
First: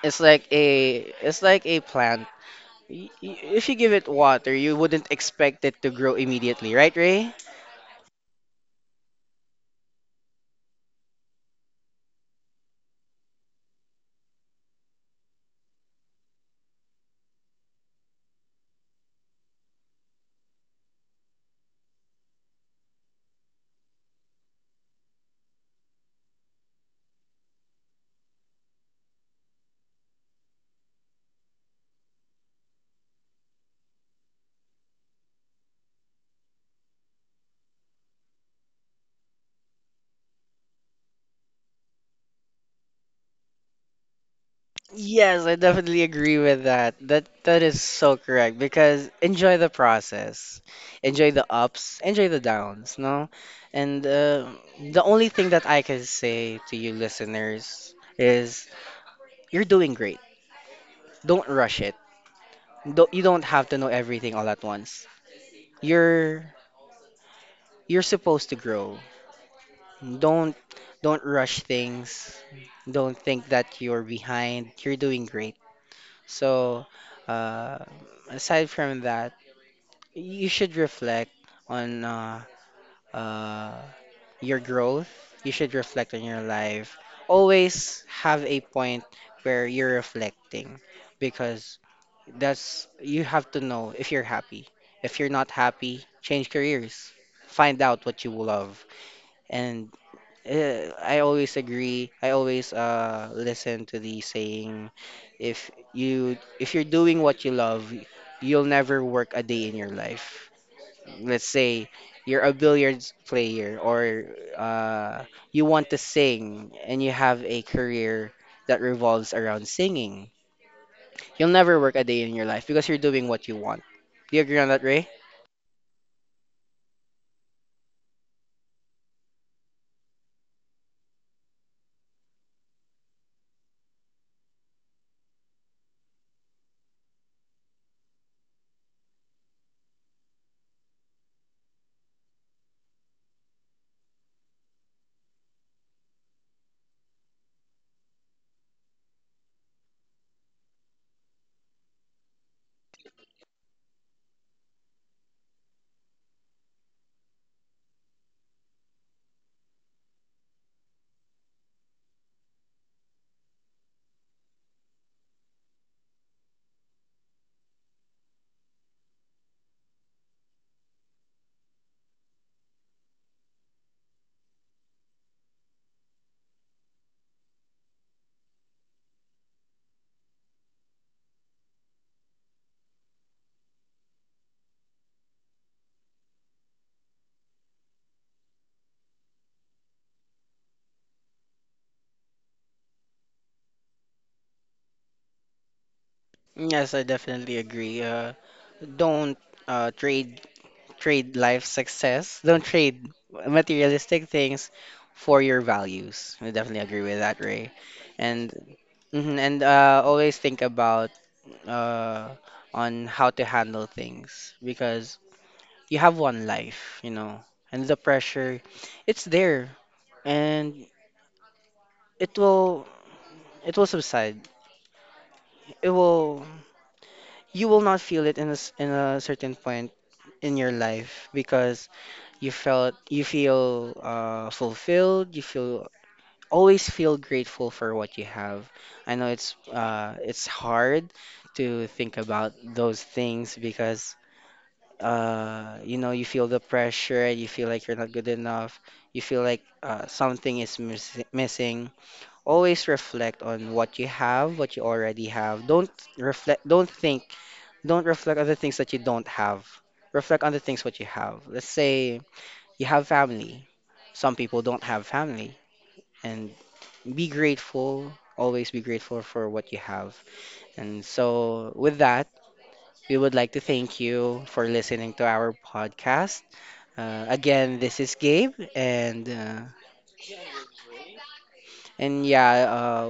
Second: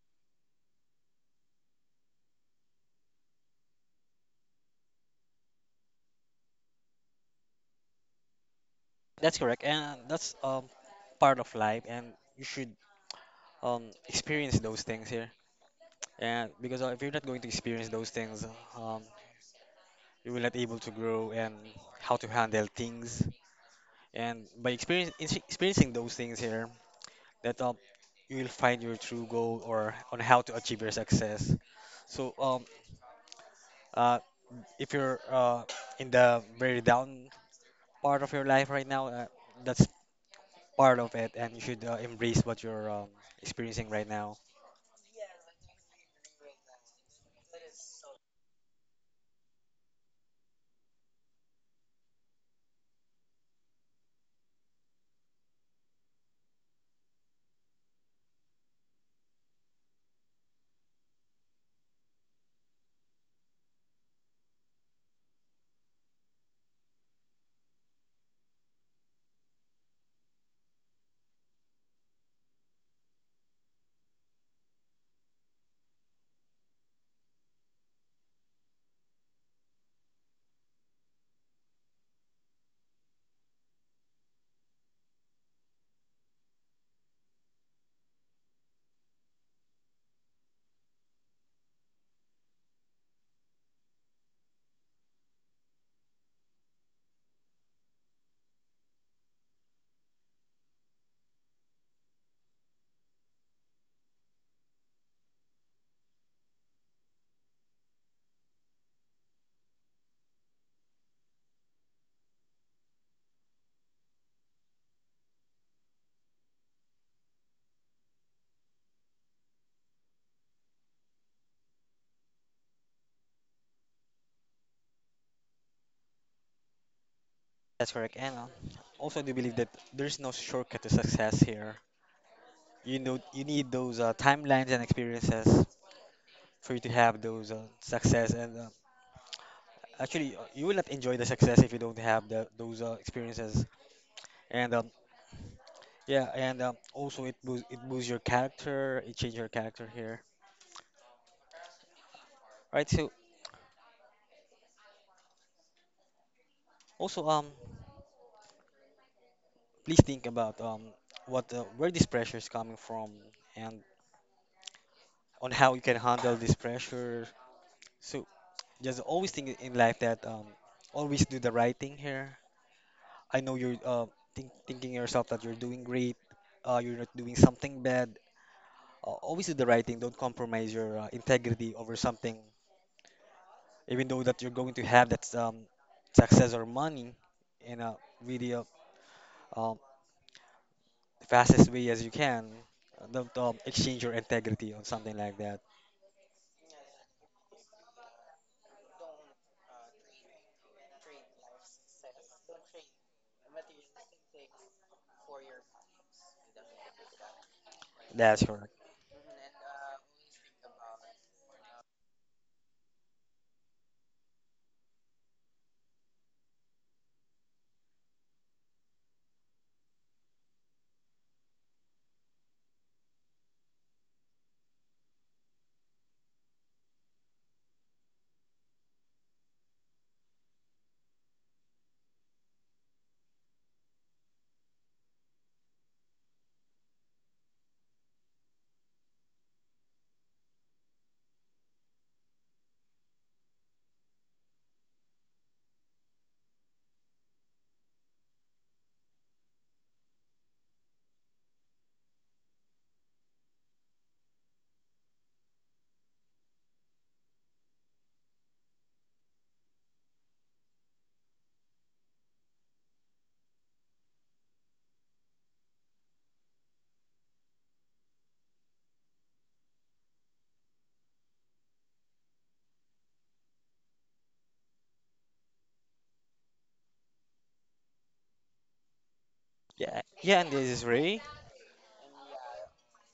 It's like a plant. If you give it water, you wouldn't expect it to grow immediately, right, Ray?
That's correct, and that's part of life, and you should experience those things here. And because if you're not going to experience those things, um, you will not able to grow and how to handle things. And by experience, experiencing those things here, that you will find your true goal or on how to achieve your success. So uh if you're in the very down part of your life right now, that's part of it, and you should embrace what you're experiencing right now.
Yes, I definitely agree with that. That is so correct because enjoy the process, enjoy the ups, enjoy the downs, no? And the only thing that I can say to you listeners is, you're doing great. Don't rush it. Don't, you don't have to know everything all at once. You're you're supposed to grow. Don't don't rush things. Don't think that you're behind. You're doing great. So, uh, aside from that, you should reflect on uh, your growth. You should reflect on your life. Always have a point where you're reflecting, because that's, you have to know if you're happy. If you're not happy, change careers. Find out what you love. And I always agree. I always listen to the saying, if you if you're doing what you love, you'll never work a day in your life. Let's say you're a billiards player or uh, you want to sing and you have a career that revolves around singing, you'll never work a day in your life because you're doing what you want. Do you agree on that, Ray?
That's correct. And also, I do believe that there's no shortcut to success here. You know, you need those timelines and experiences for you to have those success. And you will not enjoy the success if you don't have those experiences. And yeah, and also it boosts your character, it changes your character here. Right, so also please think about what the, where this pressure is coming from and on how you can handle this pressure. So just always think in life that always do the right thing here. I know you're thinking yourself that you're doing great, you're not doing something bad. Always do the right thing. Don't compromise your integrity over something even though that you're going to have that success or money in a really um, fastest way as you can. Don't exchange your integrity or something like that.
Yes, I definitely agree. Don't trade, life success. Don't trade materialistic things for your values. I definitely agree with that, Ray.
That's
And
correct.
mhm, and always think about uh, on how to handle things, because you have one life, you know, and the pressure, it's there, and it will it will subside. It will You will not feel it in in a certain point in your life because you feel fulfilled. You feel, always feel grateful for what you have. I know it's hard to think about those things because you know, you feel the pressure, you feel like you're not good enough, you feel like something is missing. Always reflect on what you have, what you already have. Reflect, don't think, don't reflect on the things that you don't have. Reflect on the things what you have. Let's say you have family. Some people don't have family, and be grateful. Always be grateful for what you have. And so, with that, we would like to thank you for listening to our podcast. Again, this is Gabe,
Yeah, yeah. And this is Ray.
and yeah,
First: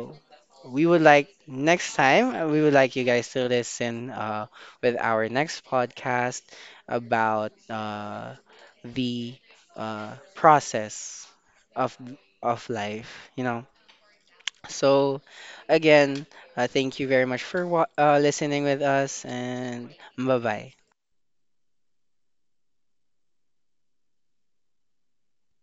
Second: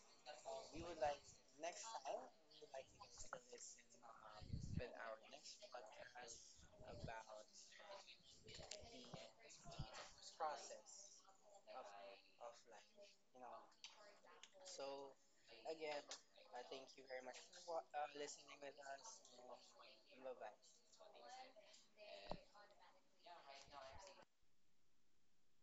we would like next time we would like you guys to listen with our next podcast about the process of of life, you know. So again, thank you very much for listening with us, and bye bye.